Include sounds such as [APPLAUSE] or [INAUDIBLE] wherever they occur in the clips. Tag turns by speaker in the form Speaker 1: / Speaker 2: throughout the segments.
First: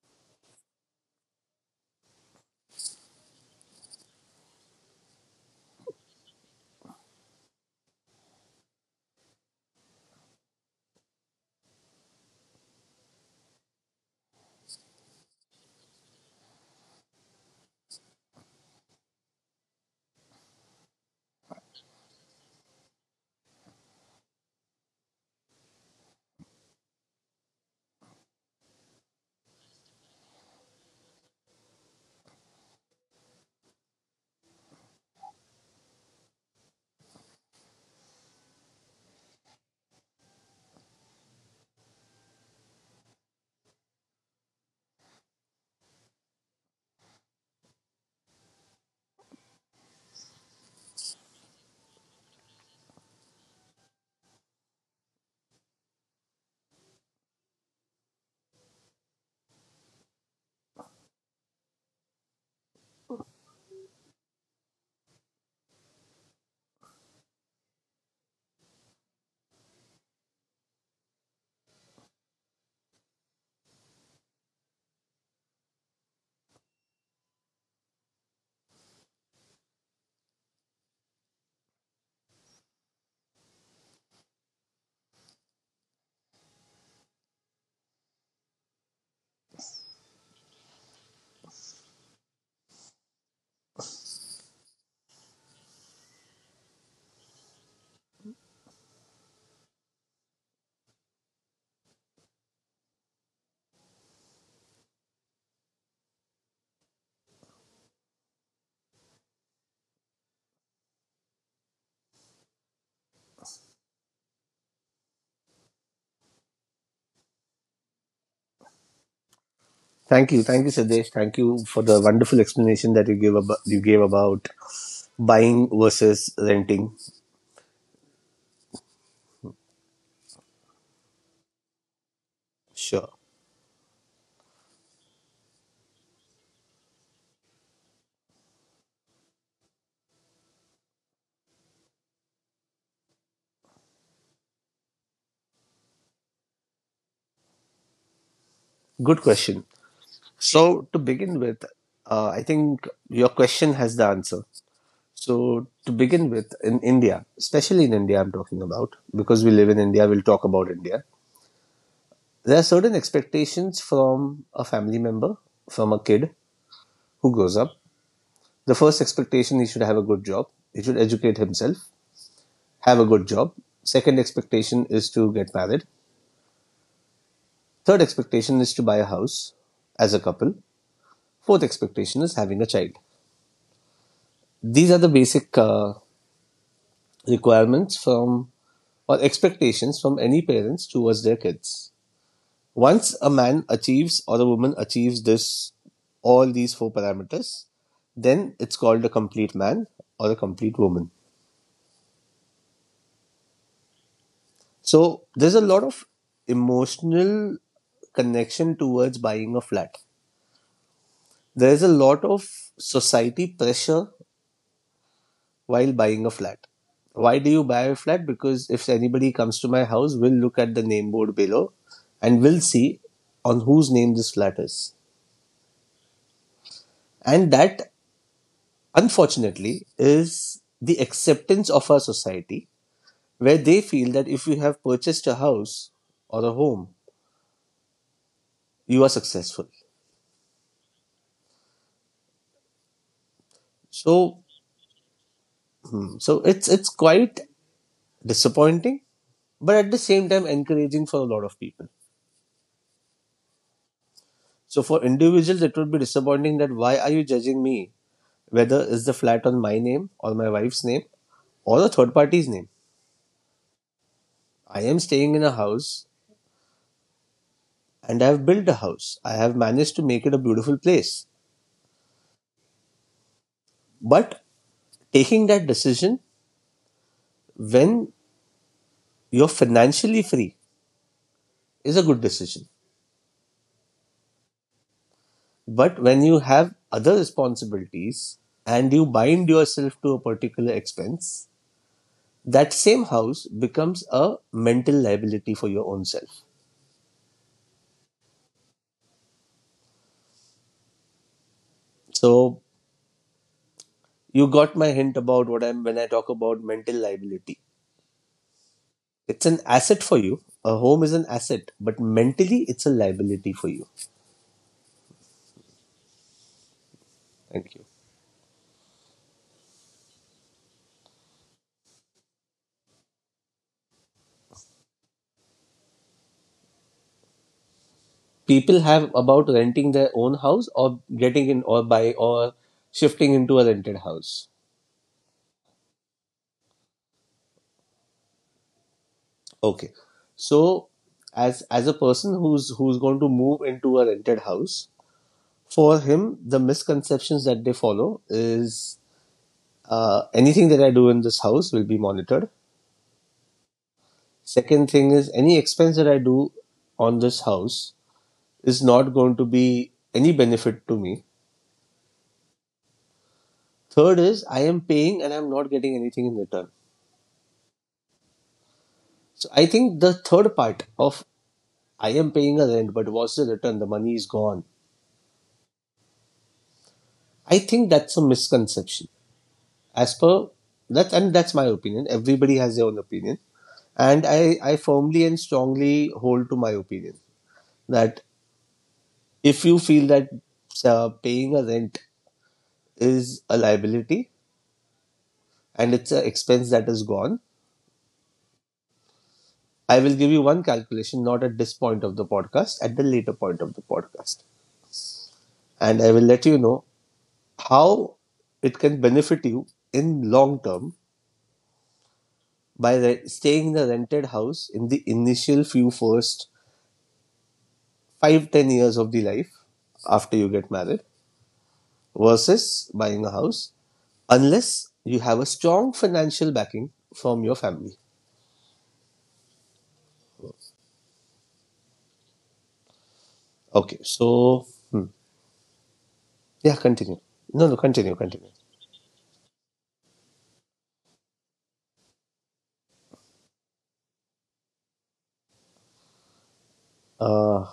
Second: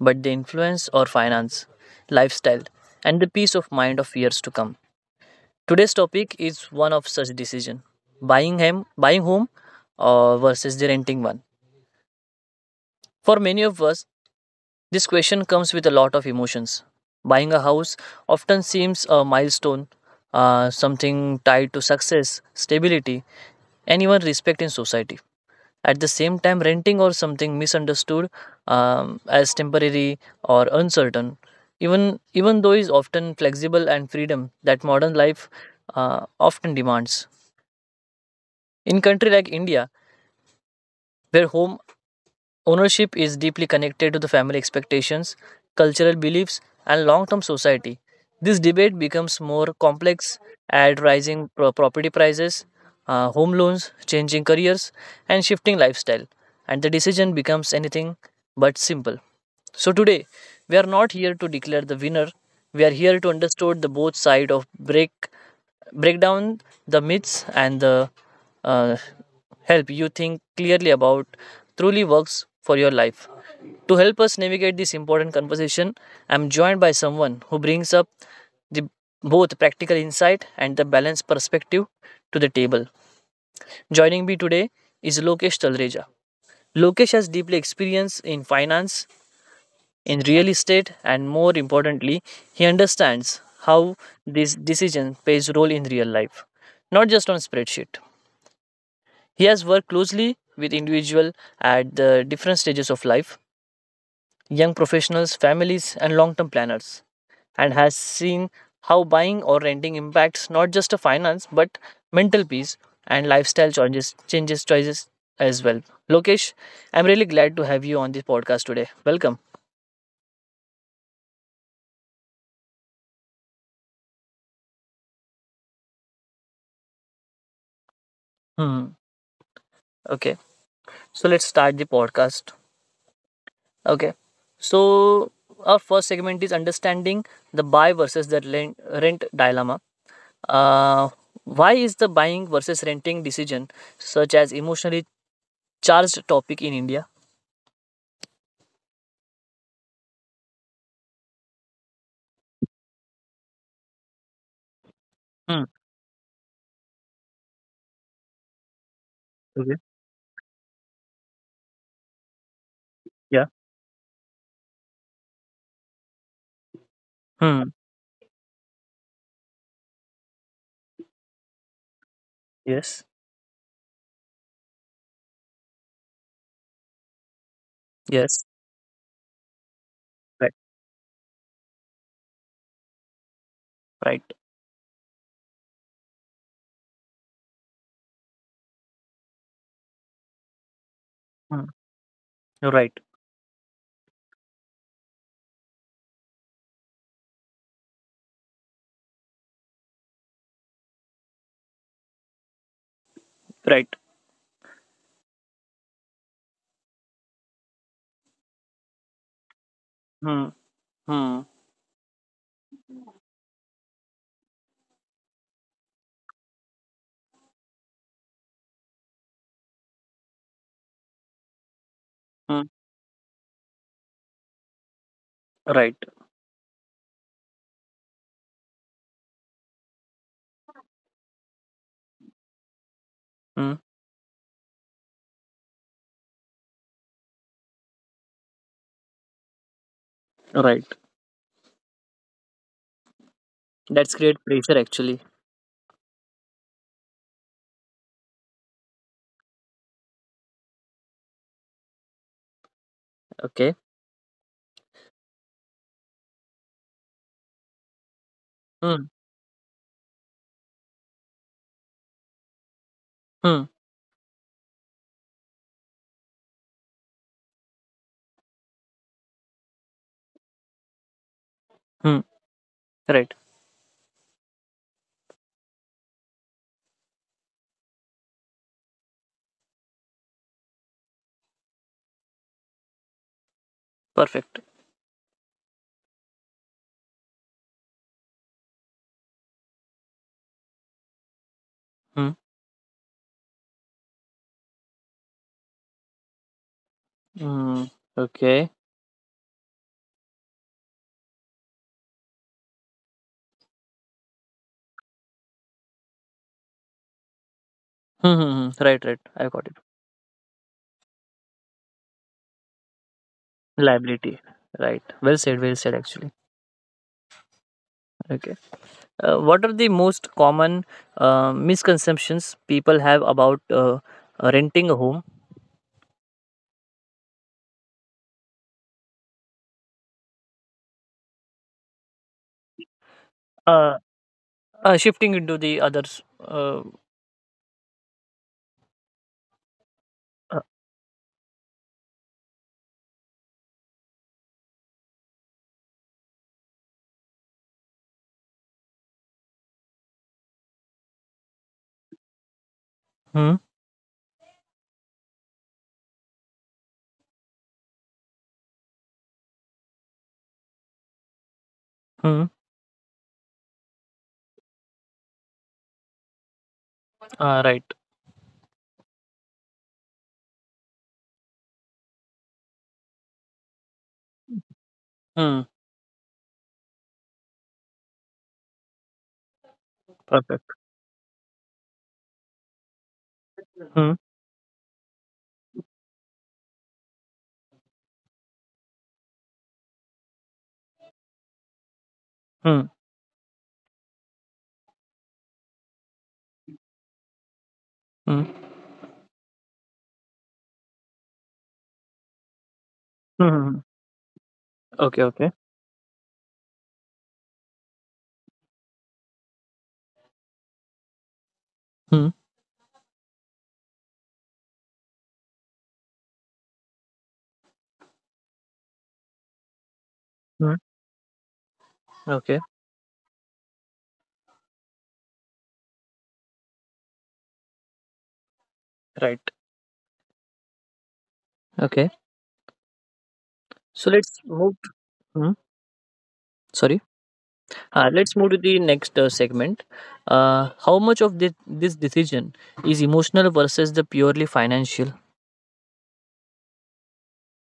Speaker 1: but they influence our finance, lifestyle, and the peace of mind of years to come. Today's topic is one of such decision: buying home, versus the renting one. For many of us, this question comes with a lot of emotions. Buying a house often seems a milestone, something tied to success, stability, and even respect in society. At the same time, renting or something misunderstood as temporary or uncertain, even though is often flexible and freedom that modern life often demands. In country like India, where home ownership is deeply connected to the family expectations, cultural beliefs, and long term society. This debate becomes more complex at rising property prices, home loans, changing careers, and shifting lifestyle, and the decision becomes anything but simple. So today we are not here to declare the winner. We are here to understand the both side of break down the myths and the uh, help you think clearly about truly works for your life. To help us navigate this important conversation, I'm joined by someone who brings up the both practical insight and the balanced perspective to the table. Joining me today is Lokesh Talreja. Lokesh has deeply experienced in finance, in real estate and more importantly he understands how this decision plays role in real life, not just on spreadsheet. He has worked closely with individual at the different stages of life, young professionals, families and long term planners, and has seen how buying or renting impacts not just a finance but mental peace and lifestyle changes choices as well. Lokesh, I'm really glad to have you on this podcast today. Welcome.
Speaker 2: Thank you, Sadesh. Thank you for the wonderful explanation that you gave about buying versus renting.
Speaker 1: Hmm. Okay, so let's start the podcast.
Speaker 2: Sure,
Speaker 1: Okay, so our first segment is understanding the buy versus the rent dilemma. Uh, why is the buying versus renting decision such as emotionally charged topic in India?
Speaker 2: good question. So to begin with, I think your question has the answer.
Speaker 1: Hmm.
Speaker 2: So to begin with, in India, especially in India, I'm talking about because we live
Speaker 1: Okay.
Speaker 2: in India. We'll talk about India. There are certain
Speaker 1: Yeah.
Speaker 2: expectations from a family member, from a kid who grows
Speaker 1: Hmm.
Speaker 2: up. The first expectation he should have a good job. He should educate himself, have
Speaker 1: Yes,
Speaker 2: a good job. Second expectation is to get married. Third
Speaker 1: yes.
Speaker 2: expectation is to buy a house as a
Speaker 1: Right.
Speaker 2: couple. Fourth expectation is having a child.
Speaker 1: Right.
Speaker 2: These are the basic requirements from or expectations from any parents towards their
Speaker 1: Hmm.
Speaker 2: kids.
Speaker 1: Right.
Speaker 2: Once a man achieves or a woman achieves this, all these four parameters, then it's called a complete man or a complete woman.
Speaker 1: Right.
Speaker 2: So there's a lot of emotional connection towards buying a flat.
Speaker 1: Hmm. Hmm.
Speaker 2: There is a lot of society pressure while buying a flat. Why do you buy a flat? Because if anybody comes to my house, we'll look at the name board below and we'll
Speaker 1: Hmm.
Speaker 2: see on whose name this flat is.
Speaker 1: Right.
Speaker 2: And that, unfortunately, is the acceptance of our society where
Speaker 1: Hmm.
Speaker 2: they feel that if you have purchased a house or a home, you are successful.
Speaker 1: Right. That's great
Speaker 2: So,
Speaker 1: pressure actually.
Speaker 2: so it's quite disappointing, but at the same time encouraging for a lot of people.
Speaker 1: Okay.
Speaker 2: So for individuals, it would be disappointing that why are you judging me? Whether
Speaker 1: Hmm.
Speaker 2: is the flat on my name or my wife's name or the third party's name.
Speaker 1: Hmm.
Speaker 2: I am staying in a house and I have built a house. I have managed to make it a beautiful place.
Speaker 1: Hmm. Right.
Speaker 2: But taking that decision when you're financially free is a good decision.
Speaker 1: Perfect.
Speaker 2: But when you have other responsibilities and you bind yourself to a particular expense,
Speaker 1: Hmm.
Speaker 2: that same house becomes a mental liability for your own self.
Speaker 1: Hmm. Okay.
Speaker 2: So you got my hint about what I'm when I talk about mental liability.
Speaker 1: Hmm. Hmm, hmm. Right, right,
Speaker 2: It's
Speaker 1: I
Speaker 2: an
Speaker 1: got it.
Speaker 2: asset for you. A home is an asset, but mentally it's a liability for you.
Speaker 1: Liability, right. Well said actually.
Speaker 2: Thank you.
Speaker 1: Okay. What are the most common misconceptions people have about renting a home?
Speaker 2: People have about renting their own house or getting in or buy or shifting into a rented
Speaker 1: Uh,
Speaker 2: house.
Speaker 1: shifting into the others. Uh,
Speaker 2: Okay.
Speaker 1: uh,
Speaker 2: So as a person who's going to move into a rented house, for him the misconceptions that they follow is anything that I do in this house will be monitored.
Speaker 1: hmm,
Speaker 2: Second thing is any expense that I do on this house is not going to be any benefit to me.
Speaker 1: hmm,
Speaker 2: Third is I am paying and I'm not getting anything in return.
Speaker 1: right.
Speaker 2: So I think the third part of I am paying a rent, but what's the return? The money is gone.
Speaker 1: Hmm,
Speaker 2: I think that's a misconception. As per
Speaker 1: perfect.
Speaker 2: that, and that's my opinion. Everybody has their own opinion,
Speaker 1: Hmm,
Speaker 2: and I firmly and strongly hold to my opinion that if you feel that paying a rent
Speaker 1: hmm,
Speaker 2: is a liability, and it's an expense that is gone.
Speaker 1: hmm, hmm,
Speaker 2: I will give you one calculation, not at this point of the podcast, at the later point
Speaker 1: hmm, hmm.
Speaker 2: of the podcast.
Speaker 1: Okay, okay.
Speaker 2: And I will let you know how it can benefit you in long term
Speaker 1: Hmm,
Speaker 2: by staying in the rented house in the initial few first 5 to 10 years of the life after you
Speaker 1: hmm,
Speaker 2: get married
Speaker 1: okay,
Speaker 2: versus buying a house unless you have a strong financial backing from your family.
Speaker 1: right. Okay.
Speaker 2: Okay,
Speaker 1: So let's
Speaker 2: so
Speaker 1: move.
Speaker 2: hmm.
Speaker 1: Hmm,
Speaker 2: Yeah,
Speaker 1: sorry.
Speaker 2: continue. No,
Speaker 1: Uh,
Speaker 2: continue,
Speaker 1: let's move
Speaker 2: continue.
Speaker 1: to the next segment. How much of this decision is emotional versus the purely financial?
Speaker 2: uh,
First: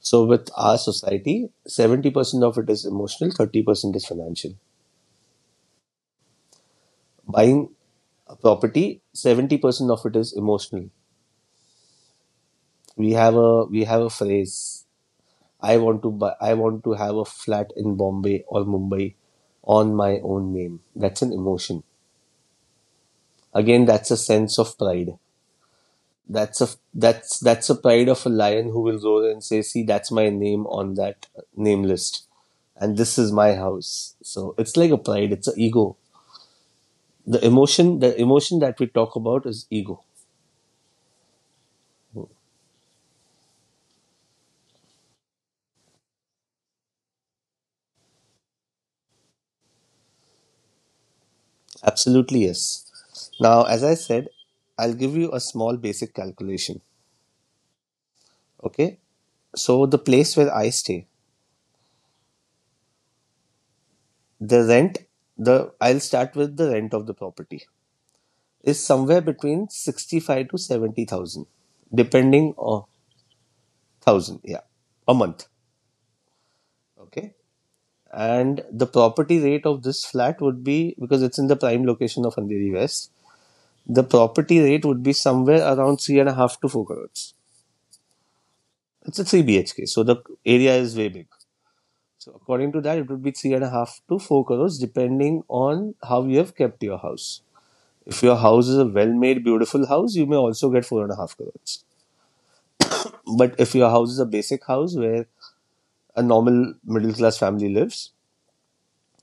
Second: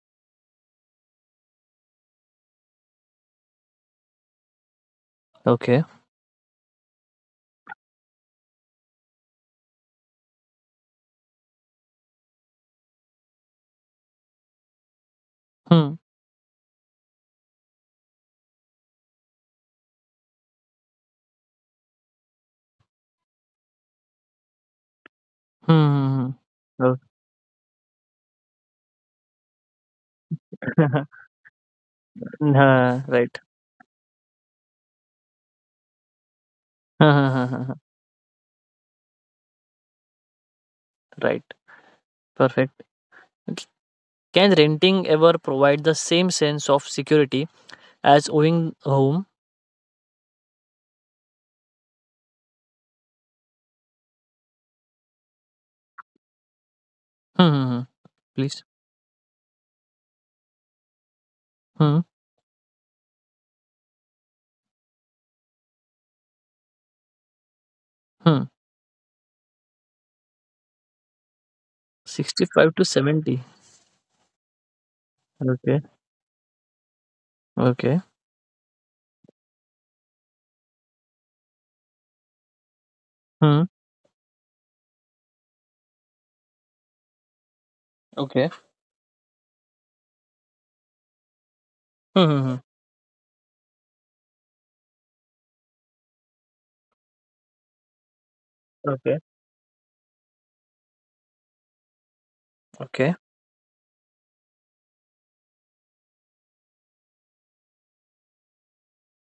Speaker 2: So with our society, 70% of it is emotional, 30% is financial.
Speaker 1: Okay.
Speaker 2: Buying a property, 70% of it is emotional. We have a phrase,
Speaker 1: Hmm.
Speaker 2: I want to have a flat in Bombay or Mumbai on my own name. That's an emotion. Again, that's a sense of pride.
Speaker 1: Hmm. Hmm,
Speaker 2: That's a
Speaker 1: hmm. Okay.
Speaker 2: that's that's a pride of a lion who will roar and say, "See, that's my name on
Speaker 1: [LAUGHS]
Speaker 2: that name list." And
Speaker 1: Nah,
Speaker 2: this is
Speaker 1: right.
Speaker 2: my house. So it's like a pride, it's an ego. the
Speaker 1: [LAUGHS]
Speaker 2: emotion the emotion that we talk about is ego.
Speaker 1: right. Perfect. Okay. Can renting ever provide the same sense of security as owning a home?
Speaker 2: Absolutely, yes. Now, as I said, I'll give you a small basic calculation.
Speaker 1: Hmm. Hmm, hmm. Please.
Speaker 2: Okay, so the place where I stay,
Speaker 1: Hmm.
Speaker 2: the rent, the I'll start with the rent of the property
Speaker 1: Hmm.
Speaker 2: is somewhere between 65 to 70,000 depending
Speaker 1: 65
Speaker 2: on,
Speaker 1: to 70.
Speaker 2: 1000, yeah, a month.
Speaker 1: Okay.
Speaker 2: Okay,
Speaker 1: Okay.
Speaker 2: and the property rate of this flat would be because it's in the prime location of Andheri West.
Speaker 1: Hmm.
Speaker 2: The property rate would be somewhere around three and a half to four crores.
Speaker 1: Okay.
Speaker 2: It's a 3 BHK, so the area is way big.
Speaker 1: Hmm.
Speaker 2: So
Speaker 1: Hmm, hmm.
Speaker 2: according to that, it would be three and a half to four crores, depending on how you have kept your house. If your house is a
Speaker 1: Okay.
Speaker 2: well-made, beautiful house, you may also get four and a half crores.
Speaker 1: Okay.
Speaker 2: But if your house is a basic house where a normal middle-class family lives,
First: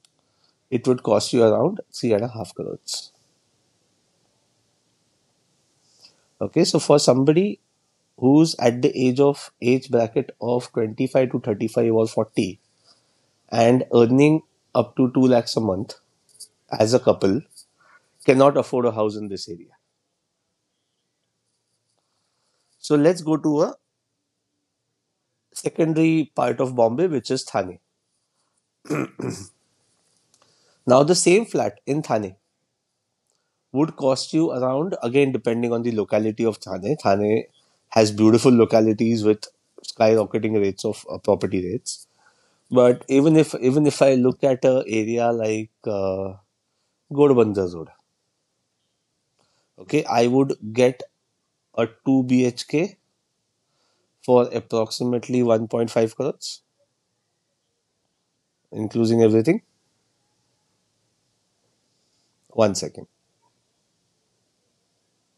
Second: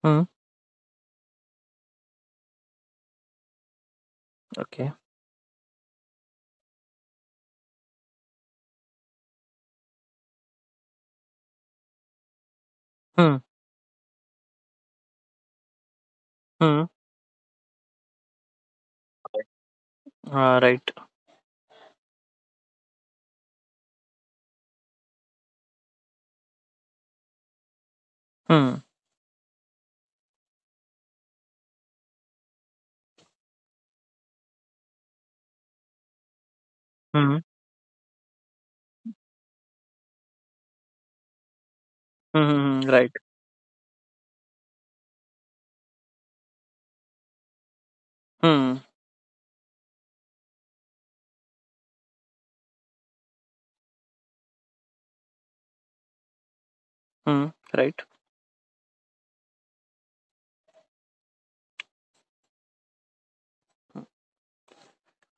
Speaker 1: Hmm.
Speaker 2: it would cost you around three and a half crores.
Speaker 1: Okay.
Speaker 2: Okay, so for somebody who's at the age bracket of 25 to 35 or 40
Speaker 1: Hmm.
Speaker 2: and earning up to 2 lakhs a month
Speaker 1: Hmm.
Speaker 2: as a couple cannot afford a house in this area.
Speaker 1: Ah, right.
Speaker 2: So let's go to a secondary part of Bombay, which is Thane.
Speaker 1: Hmm.
Speaker 2: Now, the same flat in Thane would cost you around, again, depending on the locality of Thane.
Speaker 1: Hmm.
Speaker 2: Thane has beautiful localities with skyrocketing rates of property rates.
Speaker 1: Hmm. Hmm, hmm,
Speaker 2: But
Speaker 1: right.
Speaker 2: even if I look at a area like Godbandha Road,
Speaker 1: Hmm.
Speaker 2: okay, I would get a two BHK for approximately 1.5 crores,
Speaker 1: Hmm. Right.
Speaker 2: including everything. One second.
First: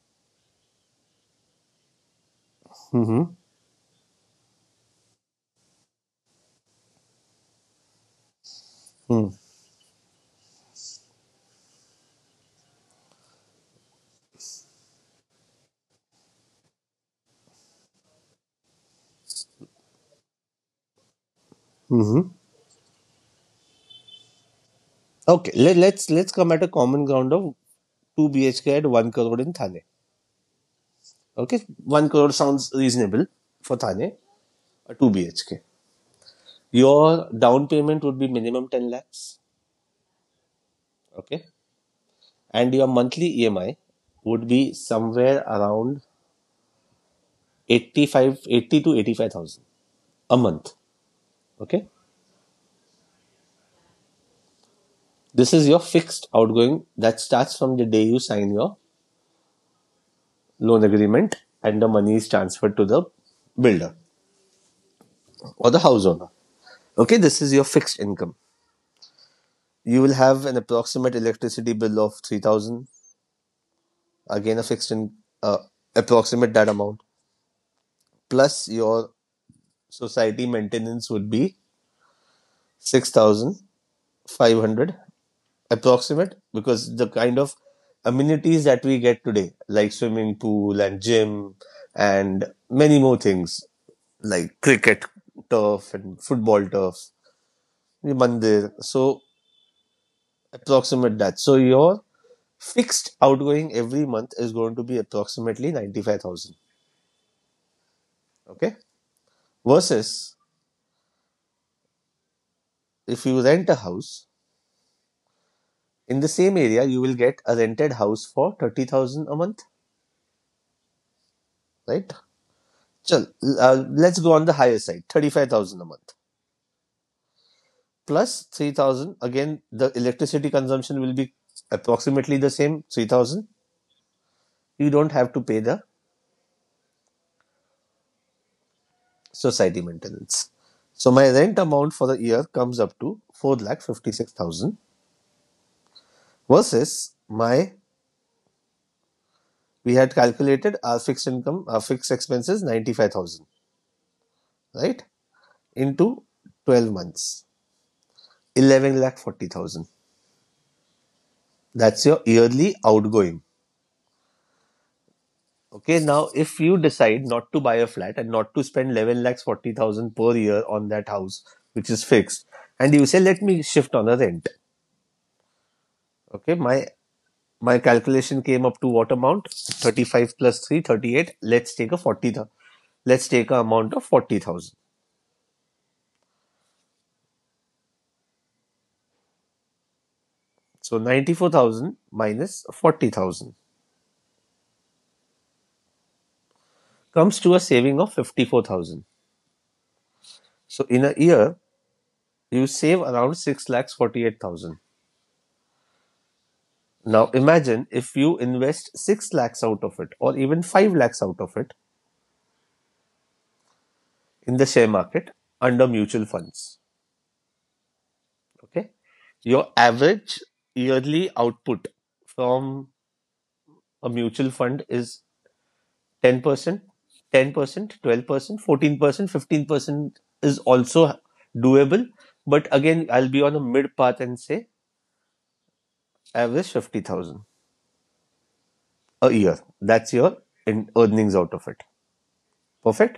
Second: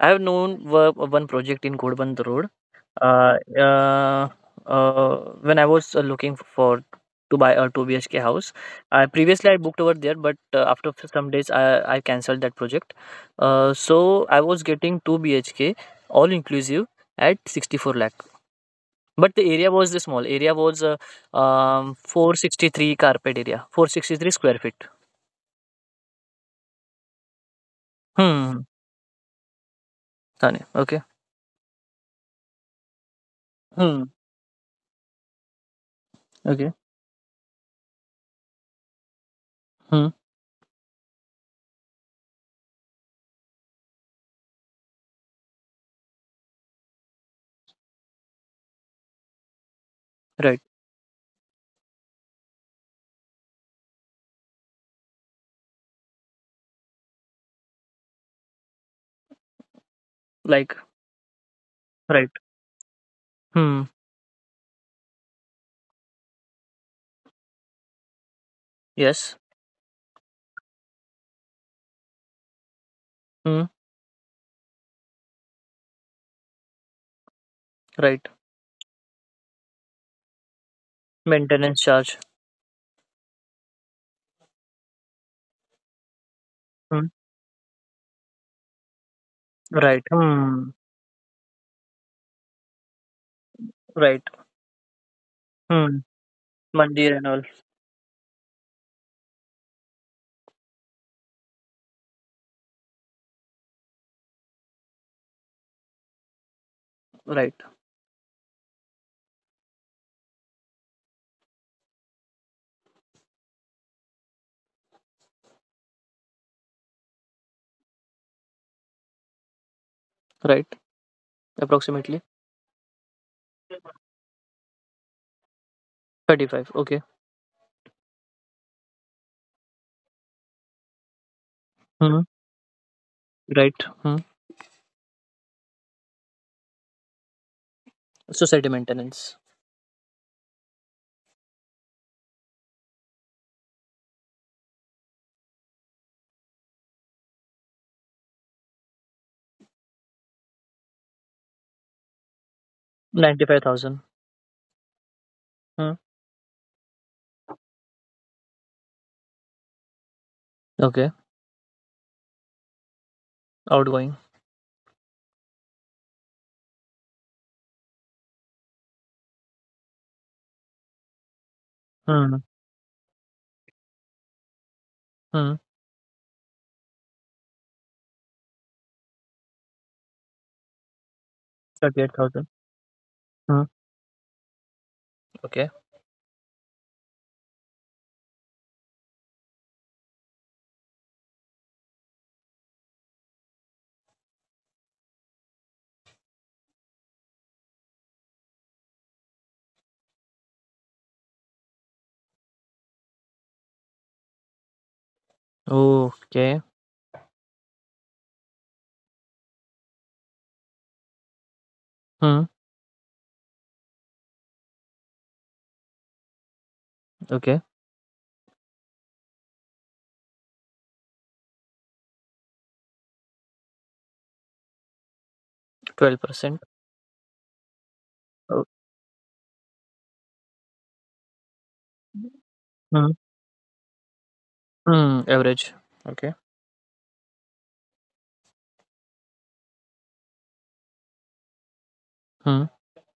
Speaker 1: I have known one project in Ghodband Road.
Speaker 2: Mm-hmm.
Speaker 1: Uh, uh, uh, when I was looking for to buy a 2 BHK house, I
Speaker 2: Hmm.
Speaker 1: previously I booked over there, but after some days I cancelled that project. So I was getting 2 BHK all inclusive at 64 lakh. But the small area was
Speaker 2: Hmm.
Speaker 1: 463 carpet area, 463 square feet.
Speaker 2: Okay, let's come at a common ground of two
Speaker 1: Hmm.
Speaker 2: BHK at one crore in Thane.
Speaker 1: Thane. Okay.
Speaker 2: Okay, one crore sounds reasonable for
Speaker 1: Hmm.
Speaker 2: Thane. A two BHK.
Speaker 1: Okay.
Speaker 2: Your down payment would be minimum ten lakhs.
Speaker 1: Hmm.
Speaker 2: Okay, and your monthly EMI would be somewhere around 85, 80 to 85,000 a
Speaker 1: Right.
Speaker 2: month. Okay, this is your fixed outgoing that starts from the day you sign your
Speaker 1: Like.
Speaker 2: loan agreement and the money
Speaker 1: Right.
Speaker 2: is transferred to the
Speaker 1: Hmm.
Speaker 2: builder or the house owner. Okay, this is your fixed income.
Speaker 1: Yes.
Speaker 2: You will have an approximate electricity bill of 3,000,
Speaker 1: Hmm.
Speaker 2: again a fixed in uh, approximate that amount.
Speaker 1: Right.
Speaker 2: Plus your society maintenance would be
Speaker 1: Maintenance charge.
Speaker 2: 6,500 approximate because
Speaker 1: Hmm.
Speaker 2: the kind of amenities that we get today like
Speaker 1: Right.
Speaker 2: swimming
Speaker 1: Hmm.
Speaker 2: pool and gym and many more things
Speaker 1: Right.
Speaker 2: like cricket turf
Speaker 1: Hmm.
Speaker 2: and football turf,
Speaker 1: Mandir and all.
Speaker 2: mandir. So approximate that. So your fixed outgoing every month is going to be approximately 95,000.
Speaker 1: Right.
Speaker 2: Okay. Versus if you rent a house in the same area, you will get a rented house for 30,000 a month,
Speaker 1: Right.
Speaker 2: right?
Speaker 1: Approximately
Speaker 2: Chal, let's go on the higher side 35,000 a month
Speaker 1: 35. Okay.
Speaker 2: plus 3,000. Again, the electricity consumption will be
Speaker 1: Hmm.
Speaker 2: approximately the same 3,000.
Speaker 1: Right. Hmm.
Speaker 2: You don't have to pay the
Speaker 1: Society maintenance.
Speaker 2: society maintenance. So my rent amount for the year comes up to four lakh 56,000. Versus my, we had calculated our fixed income, our fixed expenses, 95,000,
Speaker 1: 95,000.
Speaker 2: right?
Speaker 1: Hmm.
Speaker 2: Into 12 months, 11 lakh 40,000.
Speaker 1: Okay.
Speaker 2: That's your yearly outgoing.
Speaker 1: Outgoing.
Speaker 2: Okay, now if you decide not to buy a flat and not to spend 11 lakhs 40,000 per year on that house, which is
Speaker 1: Hmm.
Speaker 2: fixed, and you say, let me shift on a rent.
Speaker 1: Hmm.
Speaker 2: Okay, my calculation came up to what amount? 35 plus five plus, let's take a
Speaker 1: Thirty-eight
Speaker 2: 40
Speaker 1: thousand.
Speaker 2: thousand. Let's take an
Speaker 1: Hmm.
Speaker 2: amount of 40,000.
Speaker 1: Okay.
Speaker 2: So 94,000 minus 40,000 comes to a saving of 54,000. So in a year, you save around 6 lakhs 48,000.
Speaker 1: Okay.
Speaker 2: Now imagine if you invest 6 lakhs out of it or even 5 lakhs out of it
Speaker 1: Hmm.
Speaker 2: in the share market under mutual funds.
Speaker 1: Okay.
Speaker 2: Okay. Your average yearly output from a mutual fund is
Speaker 1: 12%.
Speaker 2: 10%, 10%, 12%,
Speaker 1: Oh.
Speaker 2: 14%, 15% is also doable. But again,
Speaker 1: Hmm.
Speaker 2: I'll be on a mid path and say
Speaker 1: Hmm. Average. Okay.
Speaker 2: average 50,000 a year. That's your in earnings out of it.
Speaker 1: Hmm.
Speaker 2: Perfect.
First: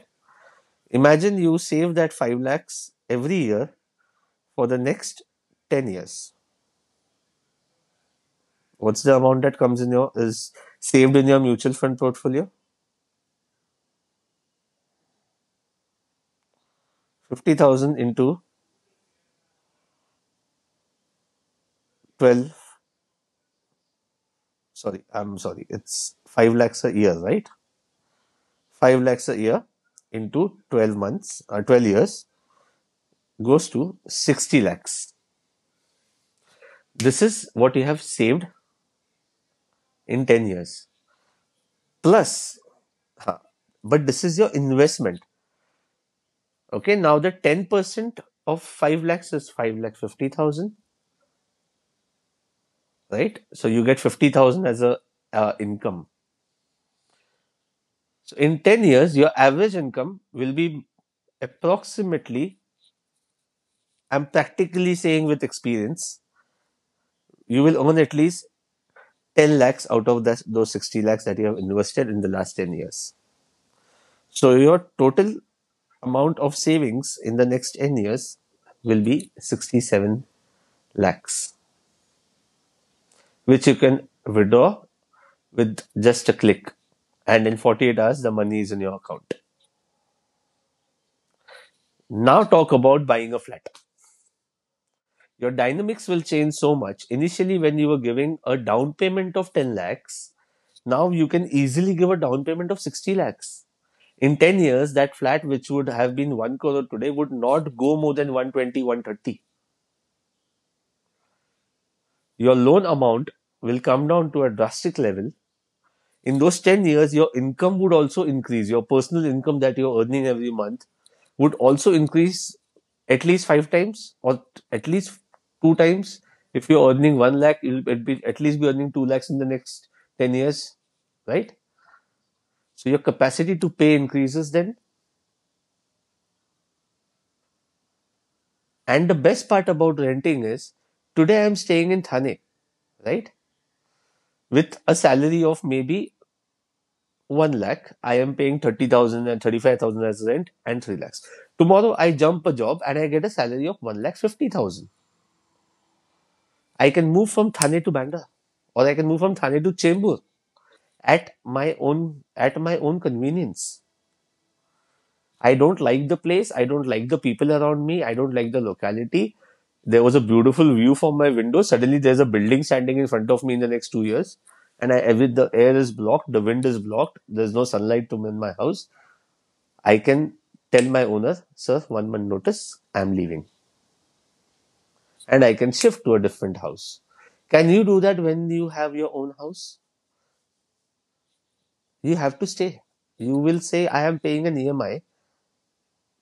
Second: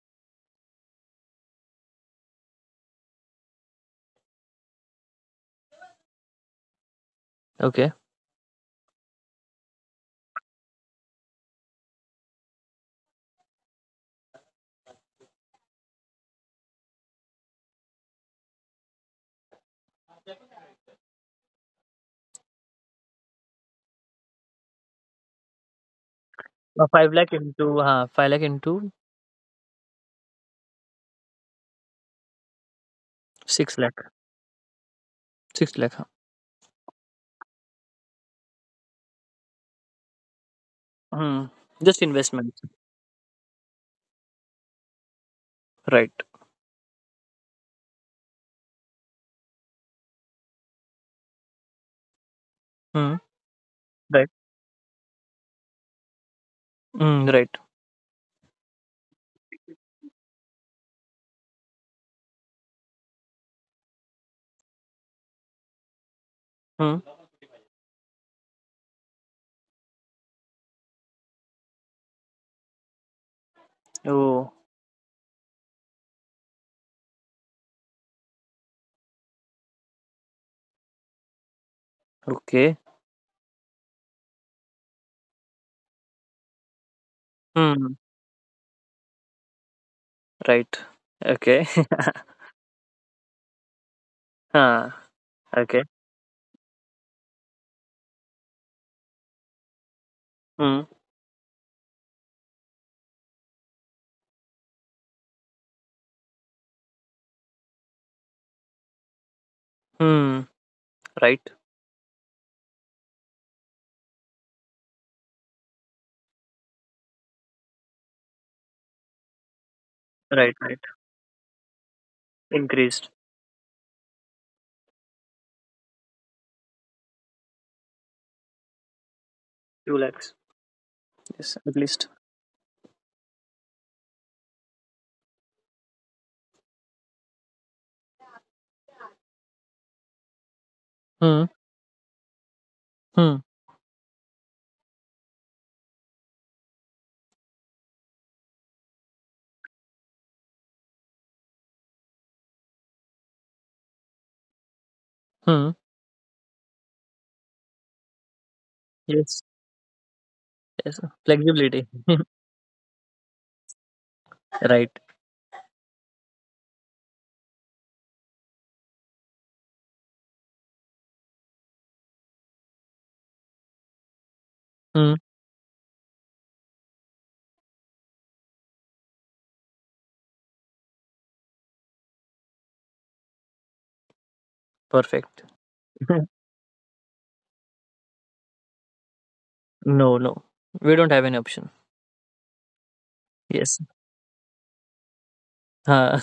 Speaker 2: Imagine you save that 5 lakhs every year for the next 10 years.
Speaker 1: Okay.
Speaker 2: What's the amount that comes in your is saved in your mutual fund portfolio? 50,000 into 12. Sorry, I'm sorry. It's 5 lakhs
Speaker 1: Uh,
Speaker 2: a
Speaker 1: 5
Speaker 2: year,
Speaker 1: lakh
Speaker 2: right?
Speaker 1: into 5 lakh into
Speaker 2: 5 lakhs a year into 12 months or 12 years goes
Speaker 1: 6
Speaker 2: to
Speaker 1: lakh.
Speaker 2: 60 lakhs.
Speaker 1: 6 lakh huh?
Speaker 2: This is what you have saved in 10 years.
Speaker 1: Hmm. Just investment.
Speaker 2: Plus, but this is your investment.
Speaker 1: Right.
Speaker 2: Okay, now the 10% of 5 lakhs is 5 lakh 50,000,
Speaker 1: Hmm.
Speaker 2: right? So you get
Speaker 1: Right.
Speaker 2: 50,000 as a income.
Speaker 1: Hmm. Right.
Speaker 2: So in 10 years, your average income will be approximately, I'm practically saying with experience,
Speaker 1: Hmm.
Speaker 2: you will earn at least 10 lakhs out of that, those 60 lakhs that you have invested in the last 10 years.
Speaker 1: Oh.
Speaker 2: So your total amount of savings in the next 10 years will be 67 lakhs,
Speaker 1: Okay.
Speaker 2: which you can withdraw with just a click. And in
Speaker 1: Hmm.
Speaker 2: 48 hours, the money is in your account.
Speaker 1: Right. Okay. [LAUGHS]
Speaker 2: Now talk about buying a flat.
Speaker 1: Ah.
Speaker 2: Your
Speaker 1: Okay.
Speaker 2: dynamics will change so much. Initially, when you were giving a down payment of 10 lakhs,
Speaker 1: Hmm.
Speaker 2: now you can easily give a down payment of 60 lakhs in 10 years. That flat which would have been 1 crore today would not go more than 1.20, 1.30.
Speaker 1: Hmm. Right.
Speaker 2: Your loan amount will come down to a drastic level. In those 10 years, your income would also increase. Your personal income that you're earning every
Speaker 1: Right. Right.
Speaker 2: month would also increase
Speaker 1: Increased.
Speaker 2: at least 5 times, or at least 2 times. If you're earning 1 lakh, you'll be- at least be earning 2 lakhs in the next
Speaker 1: 2 lakhs,
Speaker 2: 10 years, right?
Speaker 1: yes, at least.
Speaker 2: So your capacity to pay increases then. And the best part about renting is,
Speaker 1: Hmm.
Speaker 2: today I'm staying in Thane, right?
Speaker 1: Hmm.
Speaker 2: With a salary of maybe 1 lakh, I am paying 30,000 and 35,000 as rent and 3 lakhs. Tomorrow I jump a job and I get a salary of 1 lakh 50,000.
Speaker 1: Hmm.
Speaker 2: I can move from Thane to Bandra, or I can move from
Speaker 1: Yes,
Speaker 2: Thane to Chembur
Speaker 1: yes.
Speaker 2: at my
Speaker 1: Flexibility.
Speaker 2: own
Speaker 1: [LAUGHS]
Speaker 2: at my own convenience.
Speaker 1: Right.
Speaker 2: I don't like the place. I don't like the people around me. I don't like the locality. There was a beautiful view from my window. Suddenly, there's a building standing in front of me in the next 2 years. And I,
Speaker 1: Hmm.
Speaker 2: every, the air is blocked, the wind is blocked, there's no sunlight to me in my house. I can tell my owner, sir, 1 month notice, I'm leaving.
Speaker 1: Perfect.
Speaker 2: And
Speaker 1: [LAUGHS]
Speaker 2: I can shift to a different house. Can you do that when you have your own house?
Speaker 1: No, no, we don't have any option.
Speaker 2: You have to stay. You will
Speaker 1: Yes.
Speaker 2: say, I am paying an EMI.
Speaker 1: Ah.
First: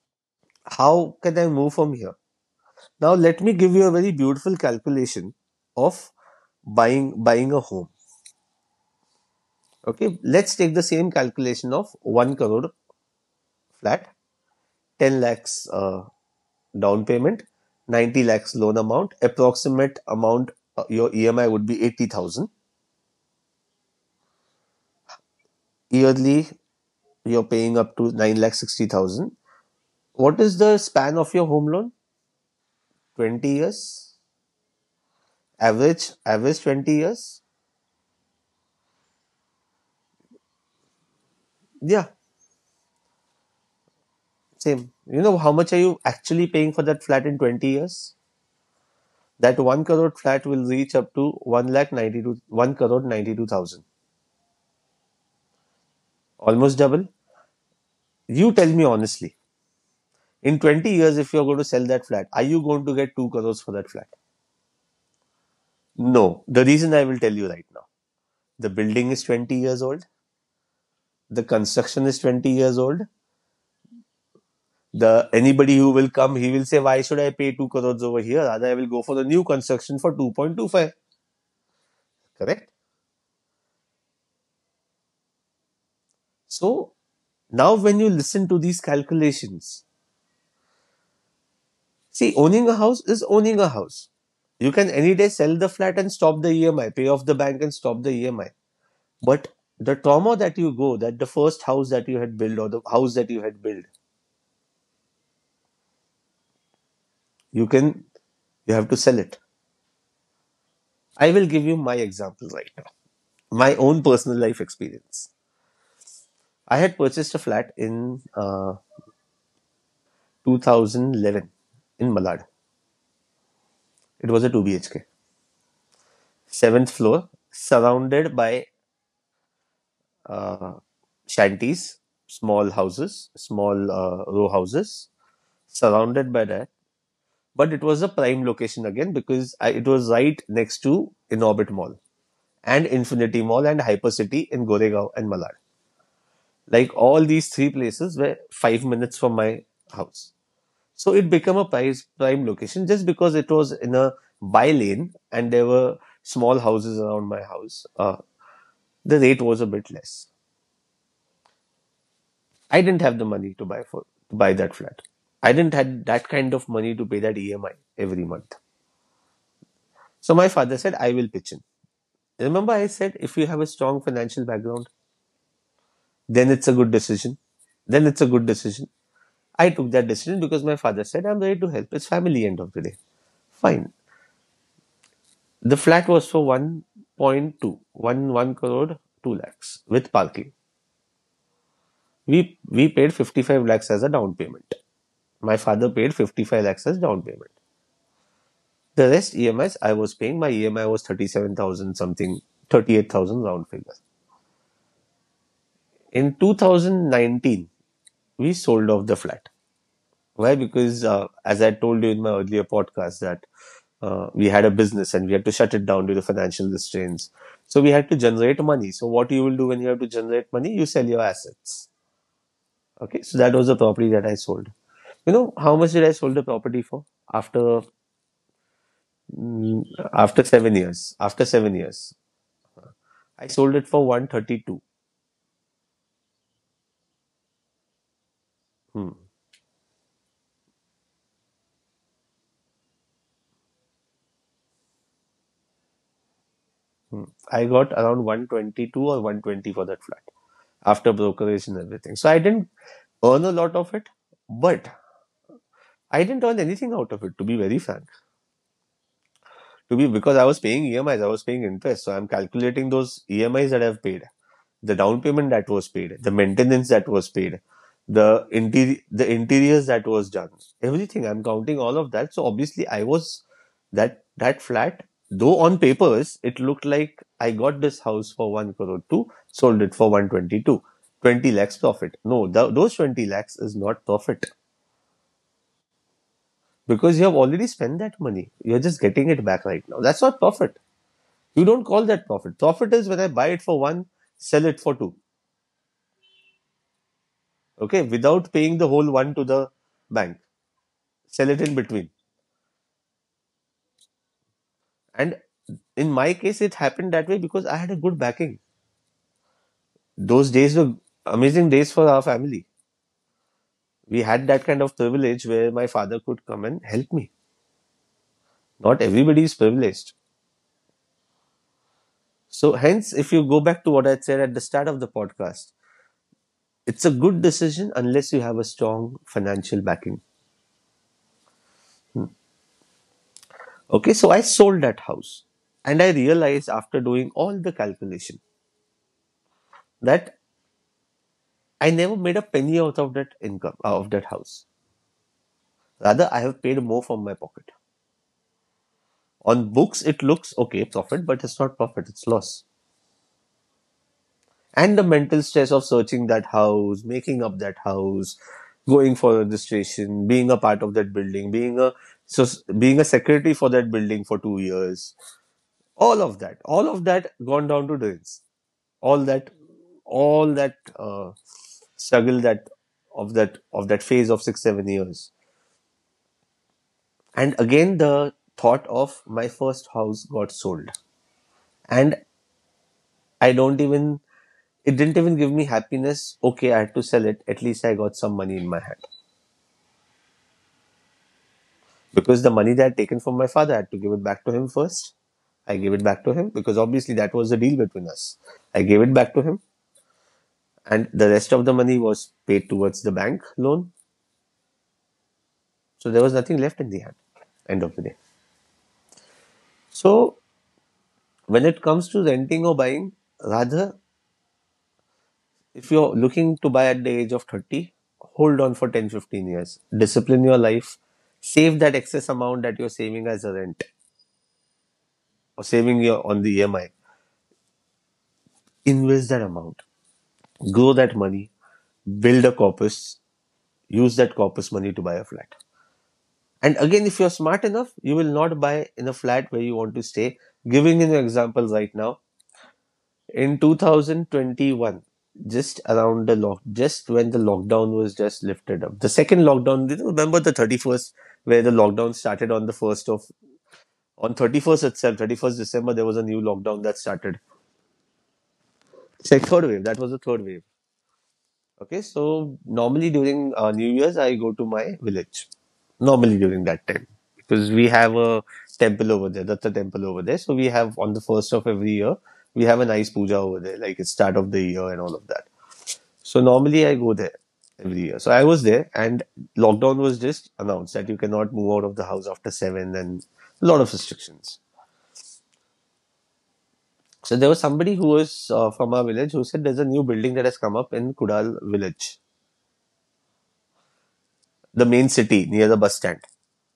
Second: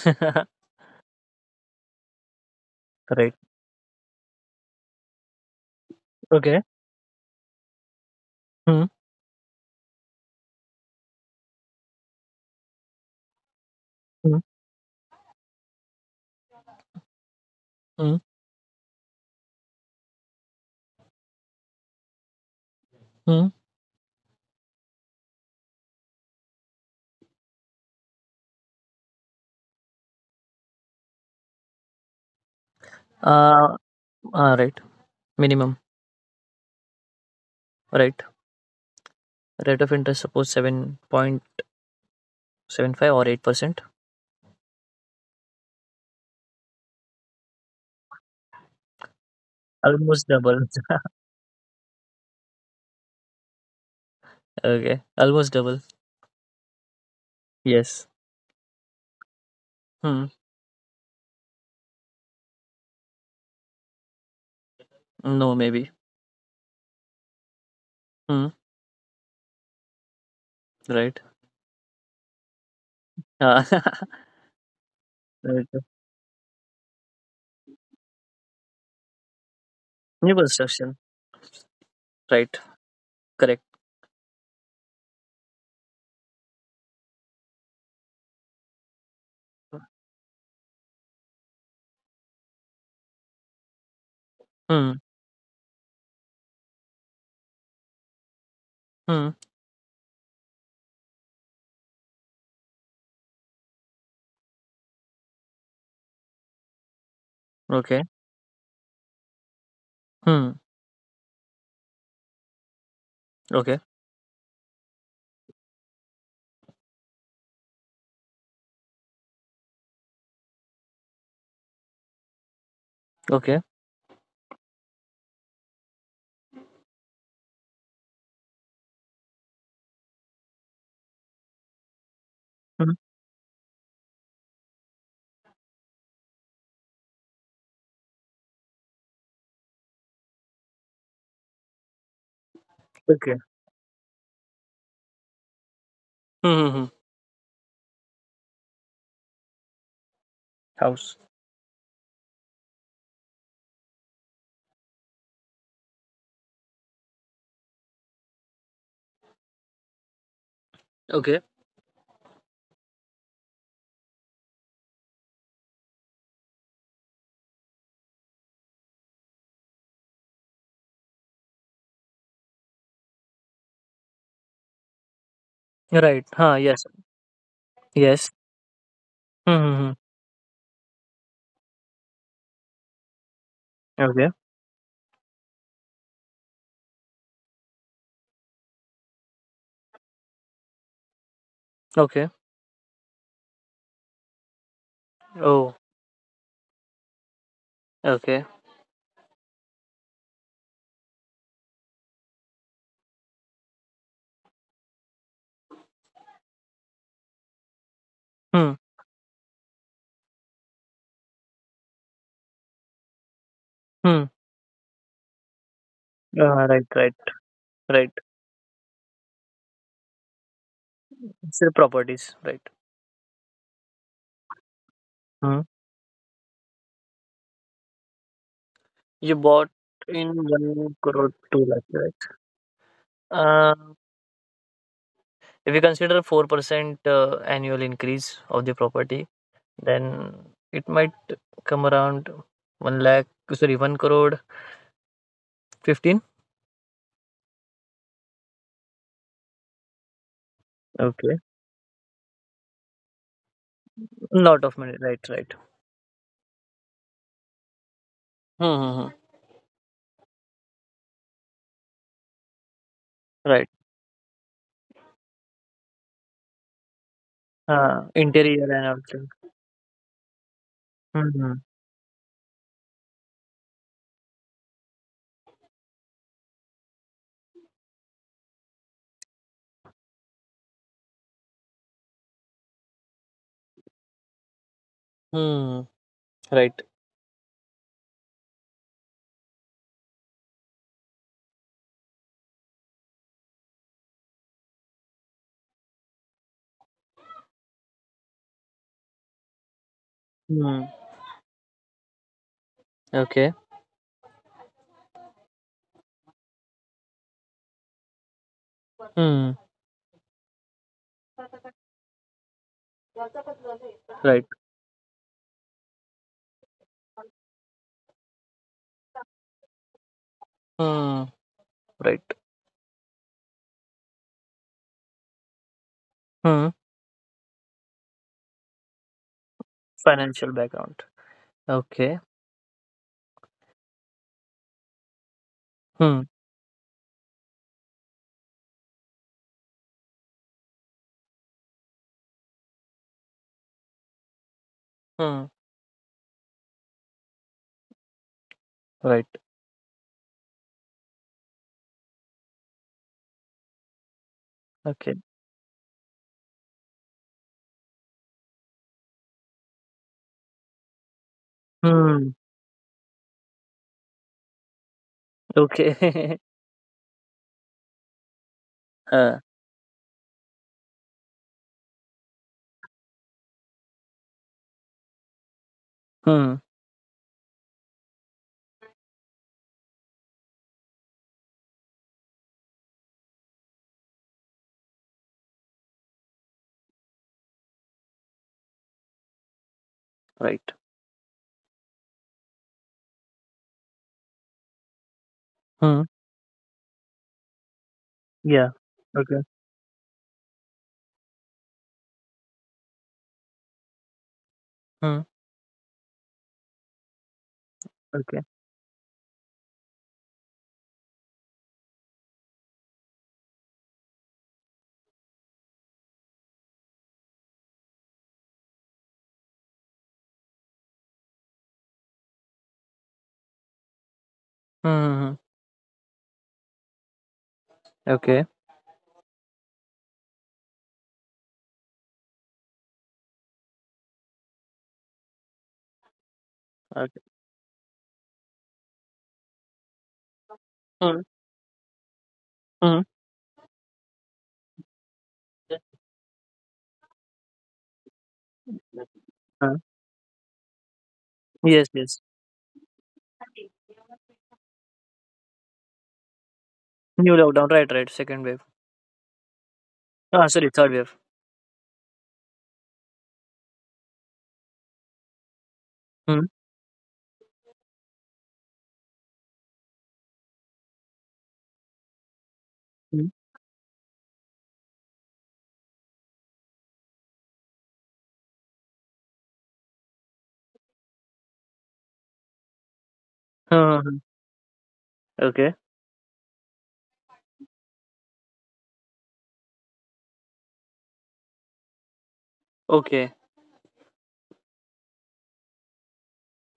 Speaker 1: [LAUGHS]
Speaker 2: How can I move from here? Now
Speaker 1: Right.
Speaker 2: let me give you a very beautiful calculation of
Speaker 1: Okay.
Speaker 2: buying a home.
Speaker 1: Hmm.
Speaker 2: Okay, let's take the same calculation of one crore flat,
Speaker 1: Mhm,
Speaker 2: ten lakhs down payment,
Speaker 1: mhm,
Speaker 2: 90 lakhs loan amount, approximate amount. Your EMI would be 80,000
Speaker 1: mhm.
Speaker 2: yearly. You're paying up to nine lakh 60,000. What is the span of your home loan? Twenty
Speaker 1: Uh,
Speaker 2: years
Speaker 1: right. Minimum.
Speaker 2: Average 20 years.
Speaker 1: Right. Rate of interest suppose 7.75
Speaker 2: Yeah,
Speaker 1: or 8%.
Speaker 2: same. You know how much are you actually paying for that flat in 20 years? That 1 crore
Speaker 1: Almost
Speaker 2: flat
Speaker 1: double.
Speaker 2: will reach
Speaker 1: [LAUGHS]
Speaker 2: up to 1 lakh 92 1 crore 92,000.
Speaker 1: Okay. Almost double.
Speaker 2: Almost double.
Speaker 1: Yes.
Speaker 2: You tell me honestly,
Speaker 1: Hmm.
Speaker 2: in 20 years, if you're going to sell that flat, are you going to get 2 crores for that flat?
Speaker 1: No, maybe.
Speaker 2: No. The reason I will tell you right now,
Speaker 1: Hmm.
Speaker 2: the building is 20 years old,
Speaker 1: Right.
Speaker 2: the construction is 20 years old.
Speaker 1: Uh,
Speaker 2: The
Speaker 1: [LAUGHS]
Speaker 2: anybody
Speaker 1: right.
Speaker 2: who will come, he will say, why should I pay 2 crores over here? Rather, I will go for the new construction for
Speaker 1: New
Speaker 2: 2.25.
Speaker 1: construction. Right.
Speaker 2: Correct?
Speaker 1: Correct.
Speaker 2: So now when you listen to these calculations, see, owning a house is owning a house. You can
Speaker 1: Hmm.
Speaker 2: any day sell the flat and stop the EMI, pay off the bank and stop the EMI.
Speaker 1: Hmm.
Speaker 2: But the trauma that you go, that the first house that you had built or the house that you had built, you
Speaker 1: Okay.
Speaker 2: can, you have to sell it.
Speaker 1: Hmm.
Speaker 2: I will give you my example right now, my
Speaker 1: Okay.
Speaker 2: own personal life experience. I had purchased a flat in 2011 in Malad.
Speaker 1: Okay.
Speaker 2: It was a 2 BHK, seventh floor, surrounded by uh, shanties, small
Speaker 1: Hmm.
Speaker 2: houses, small row houses, surrounded by that. But it was a prime location again because I, it was right next to Inorbit Mall and
Speaker 1: Okay.
Speaker 2: Infinity Mall and Hypercity in Goregaon and Malad.
Speaker 1: Hmm. Hmm, hmm.
Speaker 2: Like all these three places were 5 minutes from my house. So
Speaker 1: House.
Speaker 2: it became a price, prime location just because it was in a by lane and there were small houses around my house. The rate was a bit less.
Speaker 1: Okay.
Speaker 2: I didn't have the money to buy that flat. I didn't had that kind of money to pay that EMI every month. So my father said, I will pitch in. Remember, I said if you have a strong financial background,
Speaker 1: Right.
Speaker 2: then
Speaker 1: Huh.
Speaker 2: it's a
Speaker 1: Yes.
Speaker 2: good decision. Then it's a
Speaker 1: Yes.
Speaker 2: good decision.
Speaker 1: Hmm.
Speaker 2: I
Speaker 1: Hmm,
Speaker 2: took
Speaker 1: hmm.
Speaker 2: that decision because my father said, I'm ready to help. It's family end of the day. Fine.
Speaker 1: Okay.
Speaker 2: The flat was for 1.211 crore, 2 lakhs with parking.
Speaker 1: Okay.
Speaker 2: We paid 55 lakhs as a down payment. My
Speaker 1: Oh.
Speaker 2: father paid 55 lakhs as down payment.
Speaker 1: Okay.
Speaker 2: The rest EMIs I was paying, my EMI was 37,000 something, 38,000 round figures. In 2019, we
Speaker 1: Hmm.
Speaker 2: sold off the flat. Why? Because, as I told you in my earlier podcast, that
Speaker 1: Hmm.
Speaker 2: we had a business and we had to shut it down due to
Speaker 1: Uh,
Speaker 2: financial
Speaker 1: right. Right.
Speaker 2: restraints. So we had
Speaker 1: Right.
Speaker 2: to generate money. So what you will do when you have to generate money, you sell your
Speaker 1: It's your
Speaker 2: assets.
Speaker 1: properties, right?
Speaker 2: Okay, so that was the property that I sold. You know
Speaker 1: Hmm.
Speaker 2: how much did I sold the property for? After
Speaker 1: You bought
Speaker 2: mm,
Speaker 1: in
Speaker 2: after seven
Speaker 1: 1
Speaker 2: years,
Speaker 1: crore
Speaker 2: after
Speaker 1: 2
Speaker 2: seven
Speaker 1: lakh, right?
Speaker 2: years, I
Speaker 1: Uh,
Speaker 2: sold it for 1.32.
Speaker 1: if you consider 4% annual increase of the
Speaker 2: Hmm.
Speaker 1: property, then it might come around 1 lakh, sorry, 1 crore 15.
Speaker 2: Hmm. I got around 122 or 120 for that flat after
Speaker 1: Okay.
Speaker 2: brokerage and everything. So I didn't earn a lot of it,
Speaker 1: Lot of
Speaker 2: but
Speaker 1: money, right, right.
Speaker 2: I didn't earn anything out of it, to be very frank.
Speaker 1: Mm-hmm.
Speaker 2: To be Because I was paying EMIs, I was paying interest. So I'm calculating those
Speaker 1: Right.
Speaker 2: EMIs that I've paid, the down payment that was paid, the maintenance that was paid,
Speaker 1: Uh,
Speaker 2: the
Speaker 1: interior and
Speaker 2: interior,
Speaker 1: everything.
Speaker 2: the interiors that was done, everything. I'm
Speaker 1: Mm-hmm.
Speaker 2: counting all of that. So obviously, I was that that flat. Though on papers it looked like I got this house for one crore two, sold it for 1.22, 20 lakhs profit. No, those 20 lakhs is not profit
Speaker 1: Mm, right.
Speaker 2: because you have already spent that money. You're just getting it back right now. That's not profit. You don't call that profit. Profit is when I buy it for one, sell it for two. Okay, without paying the whole one to the bank,
Speaker 1: Mm.
Speaker 2: sell it in between,
Speaker 1: Okay.
Speaker 2: and in my case it happened that way because I had a good backing.
Speaker 1: Mm.
Speaker 2: Those days were amazing days for our family. We
Speaker 1: Right.
Speaker 2: had that kind of privilege where my father could come and help me. Not everybody is privileged.
Speaker 1: Mm. Right.
Speaker 2: So hence if you go back to what I said at the start of the podcast,
Speaker 1: Mm.
Speaker 2: it's a good decision unless you have a strong financial backing.
Speaker 1: Financial background. Okay.
Speaker 2: Okay, so I sold that house and I
Speaker 1: Hmm.
Speaker 2: realized, after doing all the calculation, that I never made a penny out of that income, of that house.
Speaker 1: Hmm.
Speaker 2: Rather, I have paid more from my pocket.
Speaker 1: Right.
Speaker 2: On books, it looks okay, profit, but it's not profit, it's loss. And the
Speaker 1: Okay.
Speaker 2: mental stress of searching that house, making up that house, going for registration, being a part of that building, being a
Speaker 1: Hmm.
Speaker 2: so being a secretary for that building for 2 years,
Speaker 1: Okay. [LAUGHS]
Speaker 2: all of that gone down to drains. All
Speaker 1: uh,
Speaker 2: that, all that struggle that of that phase of 6-7 years.
Speaker 1: hmm.
Speaker 2: And again, the thought of my first house got sold. And I don't even, it didn't even give me happiness. Okay, I had to sell it. At least I got some money in my hand.
Speaker 1: Right.
Speaker 2: Because the money that I'd taken from my father, I had to give it back to him first. I gave
Speaker 1: Hmm.
Speaker 2: it back to him because obviously that was the deal between us.
Speaker 1: Yeah.
Speaker 2: I gave it back
Speaker 1: Okay.
Speaker 2: to him, and the rest of the money was paid towards the bank loan.
Speaker 1: Hmm.
Speaker 2: So there was nothing left in the hand, end of the day.
Speaker 1: Okay.
Speaker 2: So when it comes to renting or buying, rather, if you're looking to buy at the age of 30, hold on for 10 to 15 years. Discipline your life. Save that excess amount that you're saving as a rent
Speaker 1: Hmm.
Speaker 2: or saving your, on the EMI.
Speaker 1: Okay.
Speaker 2: Invest that amount. Grow that money. Build a corpus. Use that corpus money to buy a flat. And again, if
Speaker 1: Okay.
Speaker 2: you're smart enough, you will not buy in a flat where you want to stay. Giving you an
Speaker 1: Hmm.
Speaker 2: example right now,
Speaker 1: Hmm.
Speaker 2: in 2021 just when the lockdown was just lifted up, the second
Speaker 1: uh,
Speaker 2: lockdown, remember the 31st, where the
Speaker 1: yes,
Speaker 2: lockdown
Speaker 1: yes.
Speaker 2: started on the 1st of on 31st itself, 31st December there was a new lockdown that
Speaker 1: New
Speaker 2: started.
Speaker 1: lockdown. Right. Right. Second wave.
Speaker 2: Sec Third wave. That was the third
Speaker 1: Ah,
Speaker 2: wave.
Speaker 1: sorry. Third wave.
Speaker 2: Okay, so normally during new year's I go to my village, normally
Speaker 1: Hmm.
Speaker 2: during that time, because we have a temple over there, Datta temple over there. So we have, on the first of every year we have a nice
Speaker 1: Mm.
Speaker 2: puja over there, like it's start of the year and all of that. So normally I go there every year. So I was there, and lockdown was just announced that you cannot move out of the house after seven, and a
Speaker 1: Hmm.
Speaker 2: lot of
Speaker 1: Hmm, hmm.
Speaker 2: restrictions.
Speaker 1: Okay.
Speaker 2: So there was somebody who was from our village who said there's a new building that has come up in Kudal village,
Speaker 1: Okay.
Speaker 2: the main city near the bus stand,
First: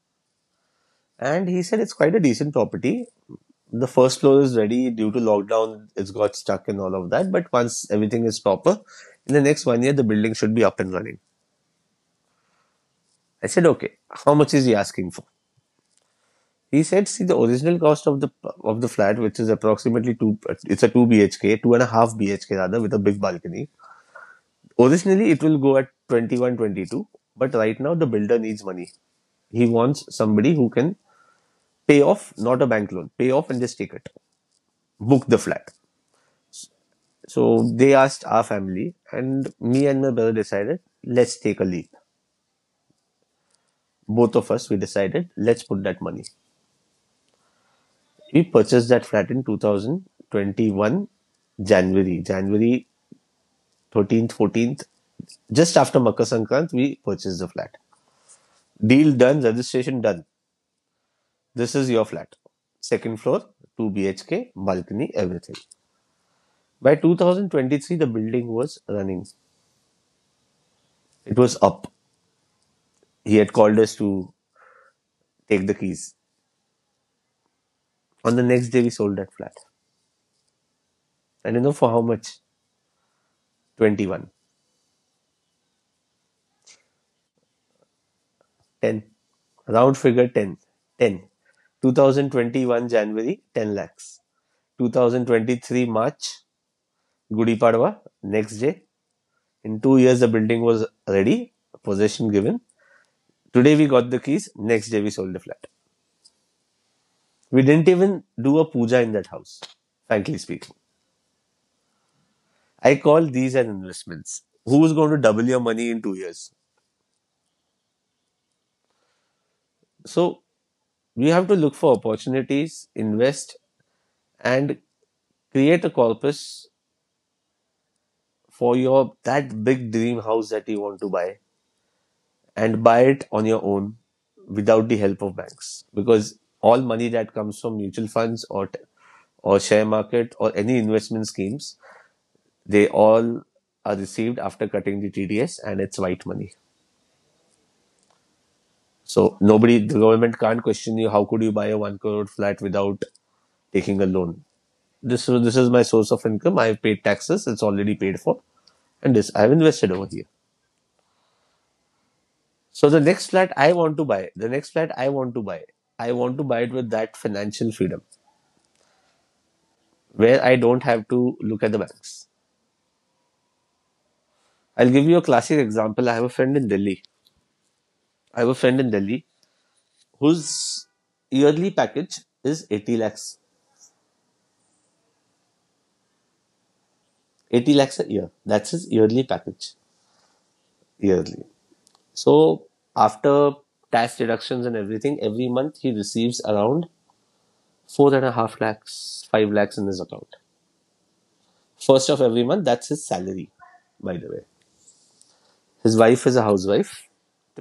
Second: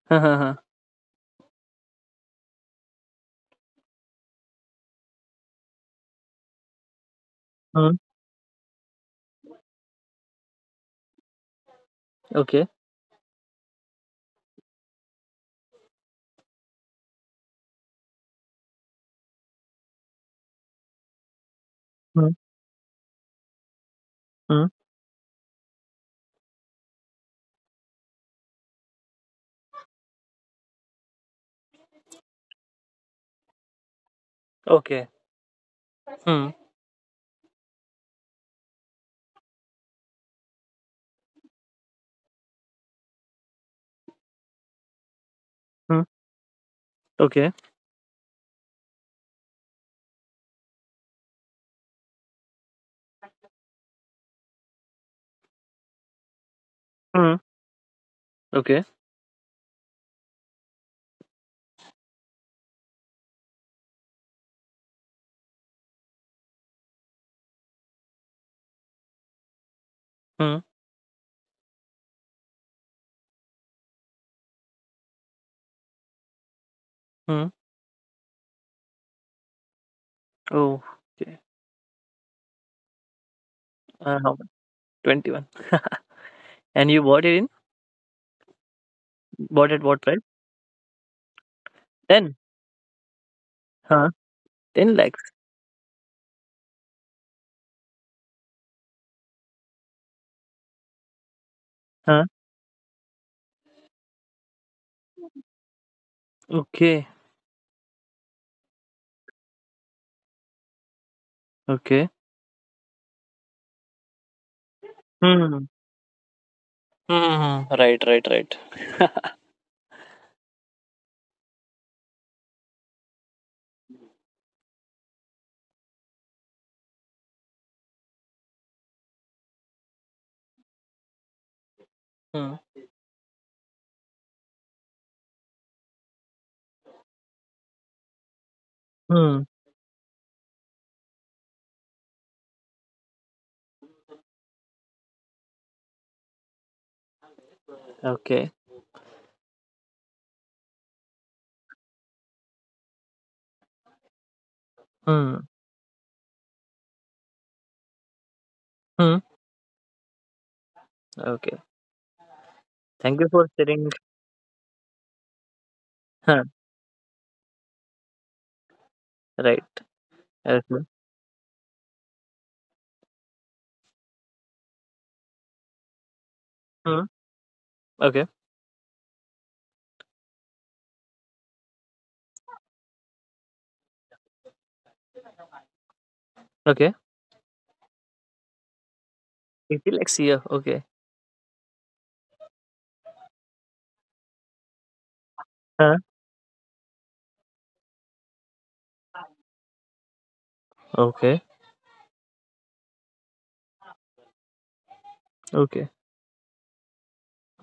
Speaker 1: Hmm. Hmm,
Speaker 2: and he said it's quite a decent property. The first floor is ready due to lockdown, it's got stuck and all of that. But
Speaker 1: hmm.
Speaker 2: once
Speaker 1: Mm.
Speaker 2: everything is proper, in the next 1 year, the building should be up and running.
Speaker 1: Okay.
Speaker 2: I said, okay, how much is he asking for? He said, see, the original cost of the flat, which is approximately two, it's a two BHK, two and a half
Speaker 1: Hmm.
Speaker 2: BHK rather, with a big balcony.
Speaker 1: Hmm.
Speaker 2: Originally, it will go at 21, 22, but right now the builder needs money. He wants somebody who can pay off, not a bank loan, pay off and just take it,
Speaker 1: Okay.
Speaker 2: book the flat.
Speaker 1: Hmm.
Speaker 2: So they asked our family, and me and my brother decided, let's take a leap. Both of us, we decided, let's put that
Speaker 1: Hmm.
Speaker 2: money.
Speaker 1: Okay.
Speaker 2: We purchased that flat in 2021 January. January 13th, 14th, just after Makar Sankrant, we
Speaker 1: Hmm.
Speaker 2: purchased the flat.
Speaker 1: Okay.
Speaker 2: Deal done, registration done. This is your flat. Second floor, 2 BHK, balcony, everything. By 2023, the building was running.
Speaker 1: Hmm.
Speaker 2: It was up. He had called us to take the keys.
Speaker 1: Hmm.
Speaker 2: On the next day, we sold that flat.
Speaker 1: Oh. Okay.
Speaker 2: And you know for how much?
Speaker 1: Uh,
Speaker 2: 21.
Speaker 1: how much? 21. And you bought it in?
Speaker 2: 10.
Speaker 1: Bought at
Speaker 2: Round
Speaker 1: what price?
Speaker 2: figure 10. 10.
Speaker 1: 10?
Speaker 2: 2021 January, 10
Speaker 1: Huh?
Speaker 2: lakhs.
Speaker 1: 10 lakhs?
Speaker 2: 2023 March, Gudi Padwa, next day, in 2 years, the building was ready,
Speaker 1: Huh?
Speaker 2: possession given. Today we got the keys. Next day we sold the flat.
Speaker 1: Okay.
Speaker 2: We didn't even do a puja in that house. Frankly speaking,
Speaker 1: Okay.
Speaker 2: I call these as investments. Who is going to double your
Speaker 1: Hmm.
Speaker 2: money in 2 years?
Speaker 1: Hmm. Right, right, right. [LAUGHS]
Speaker 2: So we have to look for opportunities, invest, and create a corpus for your that big dream house that you want to buy
Speaker 1: Hmm.
Speaker 2: and buy it on your own without the help of banks, because all money that comes from mutual funds
Speaker 1: Hmm.
Speaker 2: or share market or any investment schemes they all are received after cutting the TDS and it's white money.
Speaker 1: Okay.
Speaker 2: So nobody, the government can't question you how could you buy a 1 crore flat without taking a loan. this
Speaker 1: Hmm.
Speaker 2: this is my source of income. I've paid taxes, it's already paid for, and
Speaker 1: Hmm.
Speaker 2: this I've invested over here.
Speaker 1: Okay.
Speaker 2: So the
Speaker 1: Thank
Speaker 2: next
Speaker 1: you for
Speaker 2: flat I
Speaker 1: sharing.
Speaker 2: want to buy the next flat I want to buy I want to
Speaker 1: Huh.
Speaker 2: buy it with that financial freedom
Speaker 1: Right.
Speaker 2: where I
Speaker 1: Okay.
Speaker 2: don't have to look at the banks. I'll give you a classic example. I have a friend in Delhi.
Speaker 1: Hmm. Okay.
Speaker 2: I have a friend in Delhi whose yearly package is 80 lakhs.
Speaker 1: Okay.
Speaker 2: 80 lakhs a year. That's his yearly package.
Speaker 1: 80 lakhs here. Okay.
Speaker 2: Yearly. So after tax deductions and everything, every month he
Speaker 1: Huh.
Speaker 2: receives around four and a half lakhs, five lakhs in his account.
Speaker 1: Okay.
Speaker 2: First of every month, that's his salary, by the way.
Speaker 1: Okay.
Speaker 2: His wife is a housewife.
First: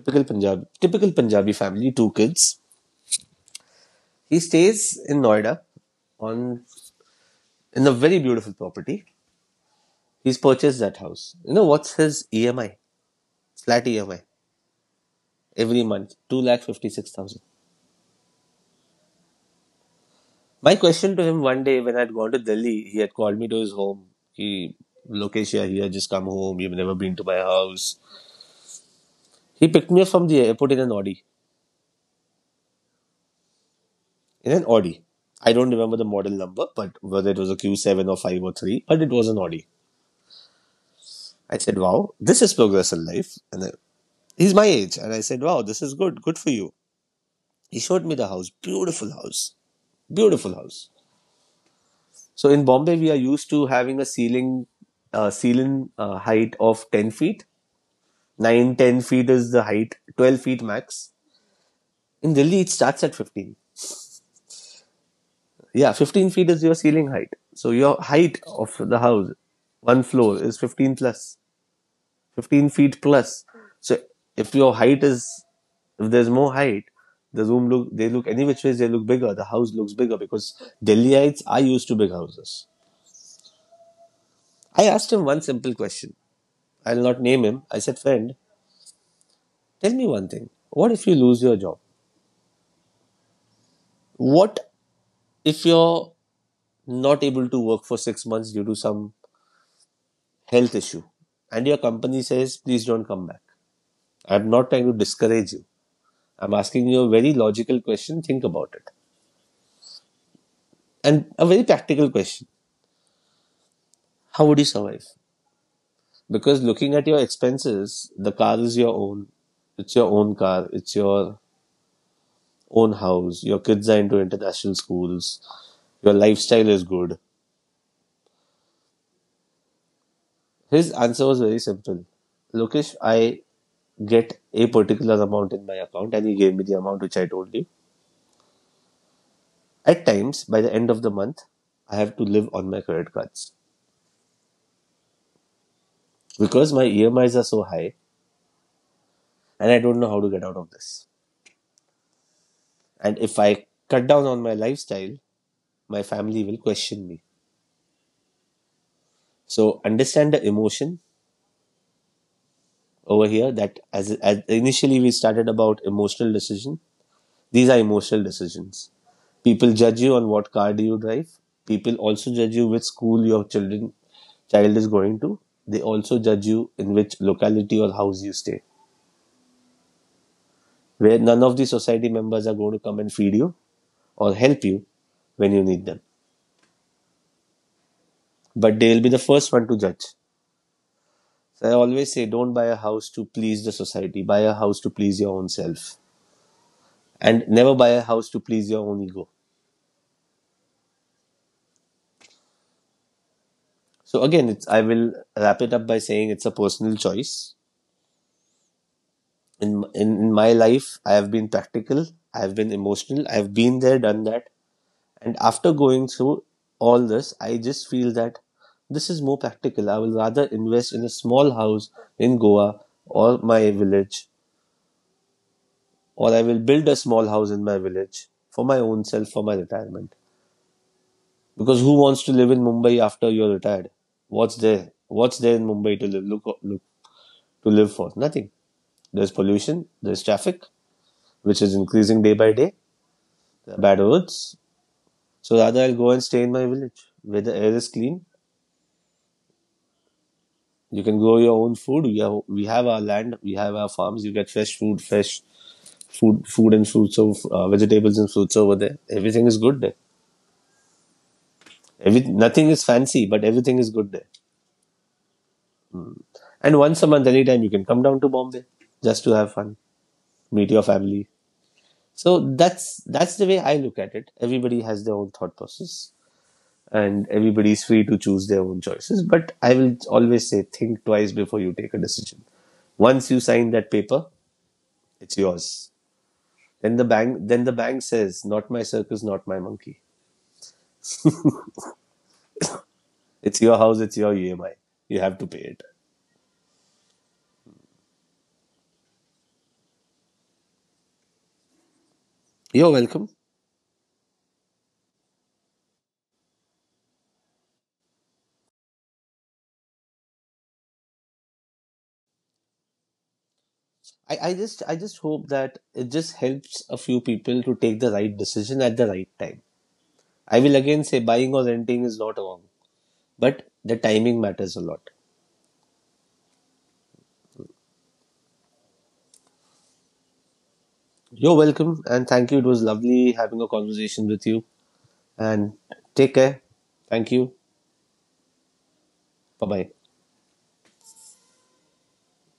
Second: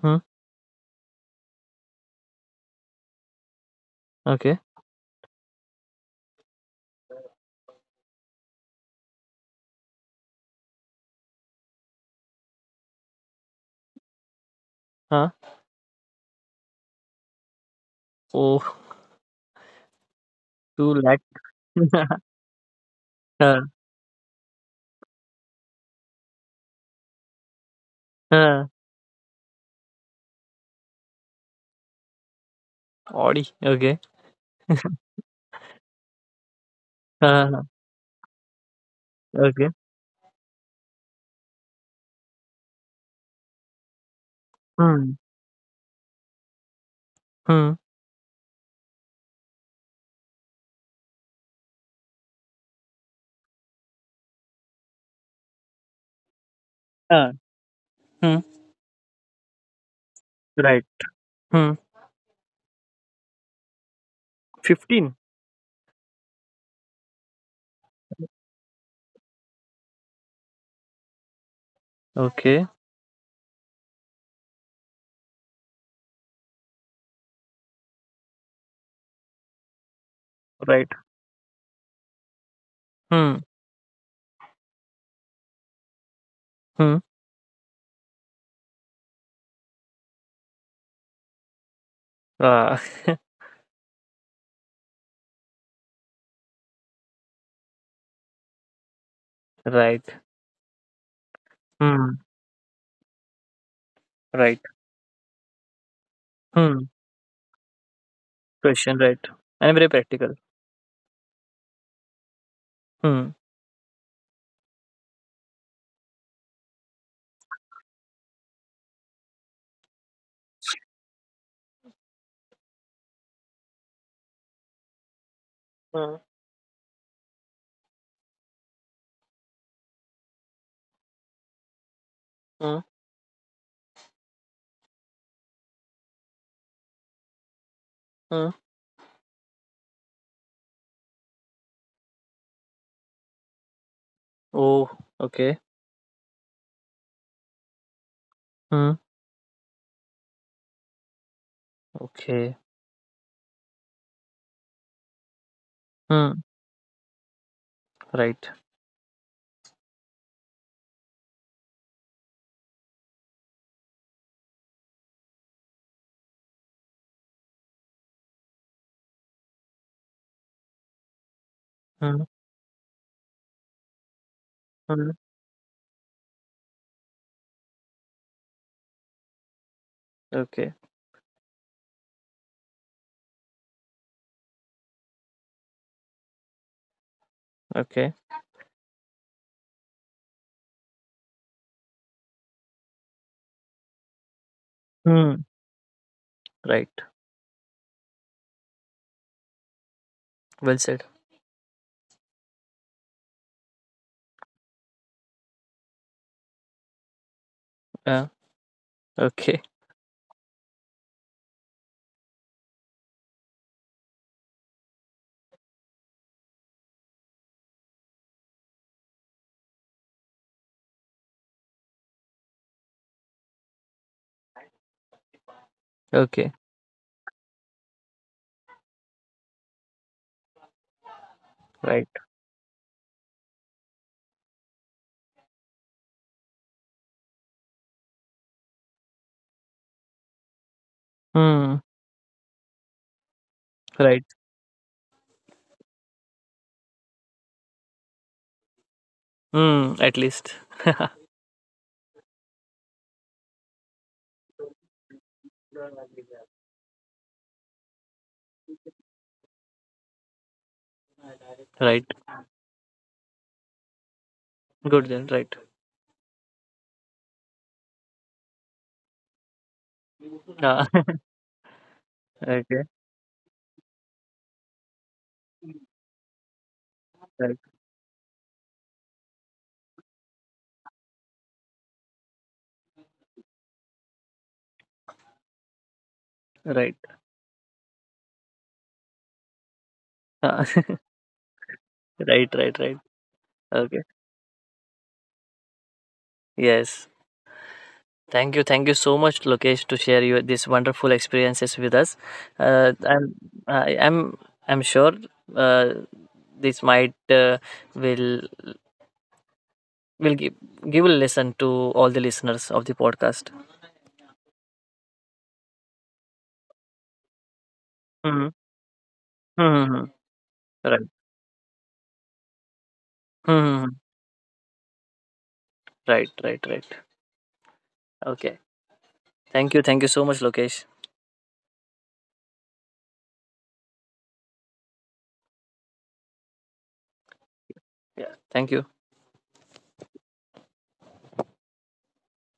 Speaker 1: Hmm.
Speaker 2: Punjabi, Typical Punjabi family, two kids. He
Speaker 1: Okay.
Speaker 2: stays in Noida on in a very beautiful property. He's purchased that house. You know what's his EMI? Flat EMI
Speaker 1: Huh.
Speaker 2: every month 2 lakh fifty six thousand.
Speaker 1: Oh,
Speaker 2: My
Speaker 1: two
Speaker 2: question to him
Speaker 1: 2.
Speaker 2: one day when I'd
Speaker 1: [LAUGHS]
Speaker 2: gone to Delhi, he had called me to
Speaker 1: Huh.
Speaker 2: his home. He Lokesh, yeah, here, just come home. You've never been to my house.
Speaker 1: Huh.
Speaker 2: He picked me up from the airport in an Audi.
Speaker 1: Audi. Okay.
Speaker 2: In an Audi. I don't remember the model number, but whether it was a
Speaker 1: Huh.
Speaker 2: Q7 or 5 or 3, but it was an Audi.
Speaker 1: Okay.
Speaker 2: I said, wow, this is progress in life. And he's my age. And
Speaker 1: Hmm.
Speaker 2: I said, wow, this is good. Good for you.
Speaker 1: Hmm.
Speaker 2: He showed me the house. Beautiful house. Beautiful house. So in Bombay, we are used to having a ceiling, ceiling height of 10
Speaker 1: Huh.
Speaker 2: feet.
Speaker 1: Hmm.
Speaker 2: 9, 10 feet is the height. 12 feet
Speaker 1: Right.
Speaker 2: max.
Speaker 1: Hmm.
Speaker 2: In Delhi, it starts at 15.
Speaker 1: 15.
Speaker 2: Yeah, 15 feet is your ceiling height. So your height of the house, one floor, is 15 plus.
Speaker 1: Okay.
Speaker 2: 15 feet plus. So if your height is, if there's more height, the room look, they look any which ways they look bigger. The house looks bigger because
Speaker 1: Right.
Speaker 2: Delhiites are used to big houses.
Speaker 1: Hmm.
Speaker 2: I asked him one simple question.
Speaker 1: Hmm.
Speaker 2: I'll not name him. I said, friend, tell me one thing. What if you lose your job?
Speaker 1: Ah,
Speaker 2: What if you're not able to work for 6 months due to some
Speaker 1: [LAUGHS] right.
Speaker 2: health issue and your company
Speaker 1: Hmm.
Speaker 2: says, please don't come back? I'm
Speaker 1: Right.
Speaker 2: not trying to discourage you. I'm asking
Speaker 1: Hmm.
Speaker 2: you a very logical question. Think about it.
Speaker 1: Question. Right. And very practical.
Speaker 2: And a very practical question,
Speaker 1: Hmm.
Speaker 2: how would you survive? Because looking at your expenses, the car is your own. It's your own car. It's your own house. Your kids are into international schools. Your
Speaker 1: Hmm.
Speaker 2: lifestyle is good. His answer was very simple.
Speaker 1: Hmm.
Speaker 2: Lokesh, I get a particular amount in my account, and he gave me the amount which I told you.
Speaker 1: Hmm.
Speaker 2: At times, by the end of the month, I have to live on my credit cards
Speaker 1: Oh. Okay.
Speaker 2: because my EMIs are so high
Speaker 1: Hmm.
Speaker 2: and I don't know how to get out of this.
Speaker 1: Okay.
Speaker 2: And if I cut down on my lifestyle, my
Speaker 1: Hmm.
Speaker 2: family will question me.
Speaker 1: Right.
Speaker 2: So understand the emotion over here that as initially we started about emotional decision. These are emotional decisions. People judge you on what car do you drive. People
Speaker 1: Hmm.
Speaker 2: also judge you which school your child is
Speaker 1: Hmm.
Speaker 2: going to. They also judge you in which locality or house you stay.
Speaker 1: Okay.
Speaker 2: Where none of the society members are going to come and feed you or help you when you need them.
Speaker 1: Okay.
Speaker 2: But they will be the first one to judge. So I always say, don't buy a house to please the society. Buy a house to please your
Speaker 1: Hmm.
Speaker 2: own self,
Speaker 1: Right.
Speaker 2: and never buy a house to please your own ego.
Speaker 1: Well said.
Speaker 2: So again, it's, I will wrap it up by saying it's a personal choice.
Speaker 1: Yeah. Okay.
Speaker 2: In my life, I have been practical. I have been emotional. I have been there, done that. And after going through all this, I just feel that this is more practical. I will rather invest in a small house in Goa or my village, or I
Speaker 1: Okay.
Speaker 2: will build a small house in my village for my own self for my retirement. Because who
Speaker 1: Right.
Speaker 2: wants to live in Mumbai after you're retired? What's there? What's there in Mumbai to live? Look, look to live for nothing. There's pollution. There's traffic, which
Speaker 1: Hmm.
Speaker 2: is increasing day by day. There are bad
Speaker 1: Right.
Speaker 2: roads. So rather, I'll go and stay in my village where the air is clean.
Speaker 1: Hmm. At least.
Speaker 2: You can grow your own food. We have our land. We have our farms. You get fresh food, fresh food and fruits of vegetables and fruits over there. Everything is good there.
Speaker 1: Right.
Speaker 2: Every, nothing is fancy, but everything is good there.
Speaker 1: Good then. Right.
Speaker 2: And once a month, anytime you can come down to Bombay just to have fun, meet
Speaker 1: Ah.
Speaker 2: your family. So
Speaker 1: [LAUGHS] okay.
Speaker 2: that's the way I look at it. Everybody has their own thought process, and
Speaker 1: Right.
Speaker 2: everybody's free to choose their own choices. But I will always say, think twice before you take a decision. Once you sign that paper, it's yours.
Speaker 1: Right.
Speaker 2: Then the bank says, "Not my circus, not my monkey.
Speaker 1: Ah. [LAUGHS] right. Right. Right.
Speaker 2: It's your
Speaker 1: Okay.
Speaker 2: house, it's your EMI. You have to pay it."
Speaker 1: Yes. Thank you so much, Lokesh, to share your these wonderful experiences with us. Uh,
Speaker 2: You're welcome.
Speaker 1: I'm, I, I'm, I'm sure uh, this might will will give a lesson to all the listeners of the podcast.
Speaker 2: I just hope that it just helps a few people to take the right
Speaker 1: Hmm.
Speaker 2: decision at the right time.
Speaker 1: Hmm.
Speaker 2: I will
Speaker 1: Right.
Speaker 2: again say buying or renting is not wrong, but
Speaker 1: Hmm.
Speaker 2: the timing matters a lot.
Speaker 1: Right, right, right. Okay. Thank you. Thank you so much, Lokesh.
Speaker 2: You're welcome and thank you. It was lovely having a conversation with you. And take care. Thank you.
Speaker 1: Yeah. Thank you.
Speaker 2: Bye bye.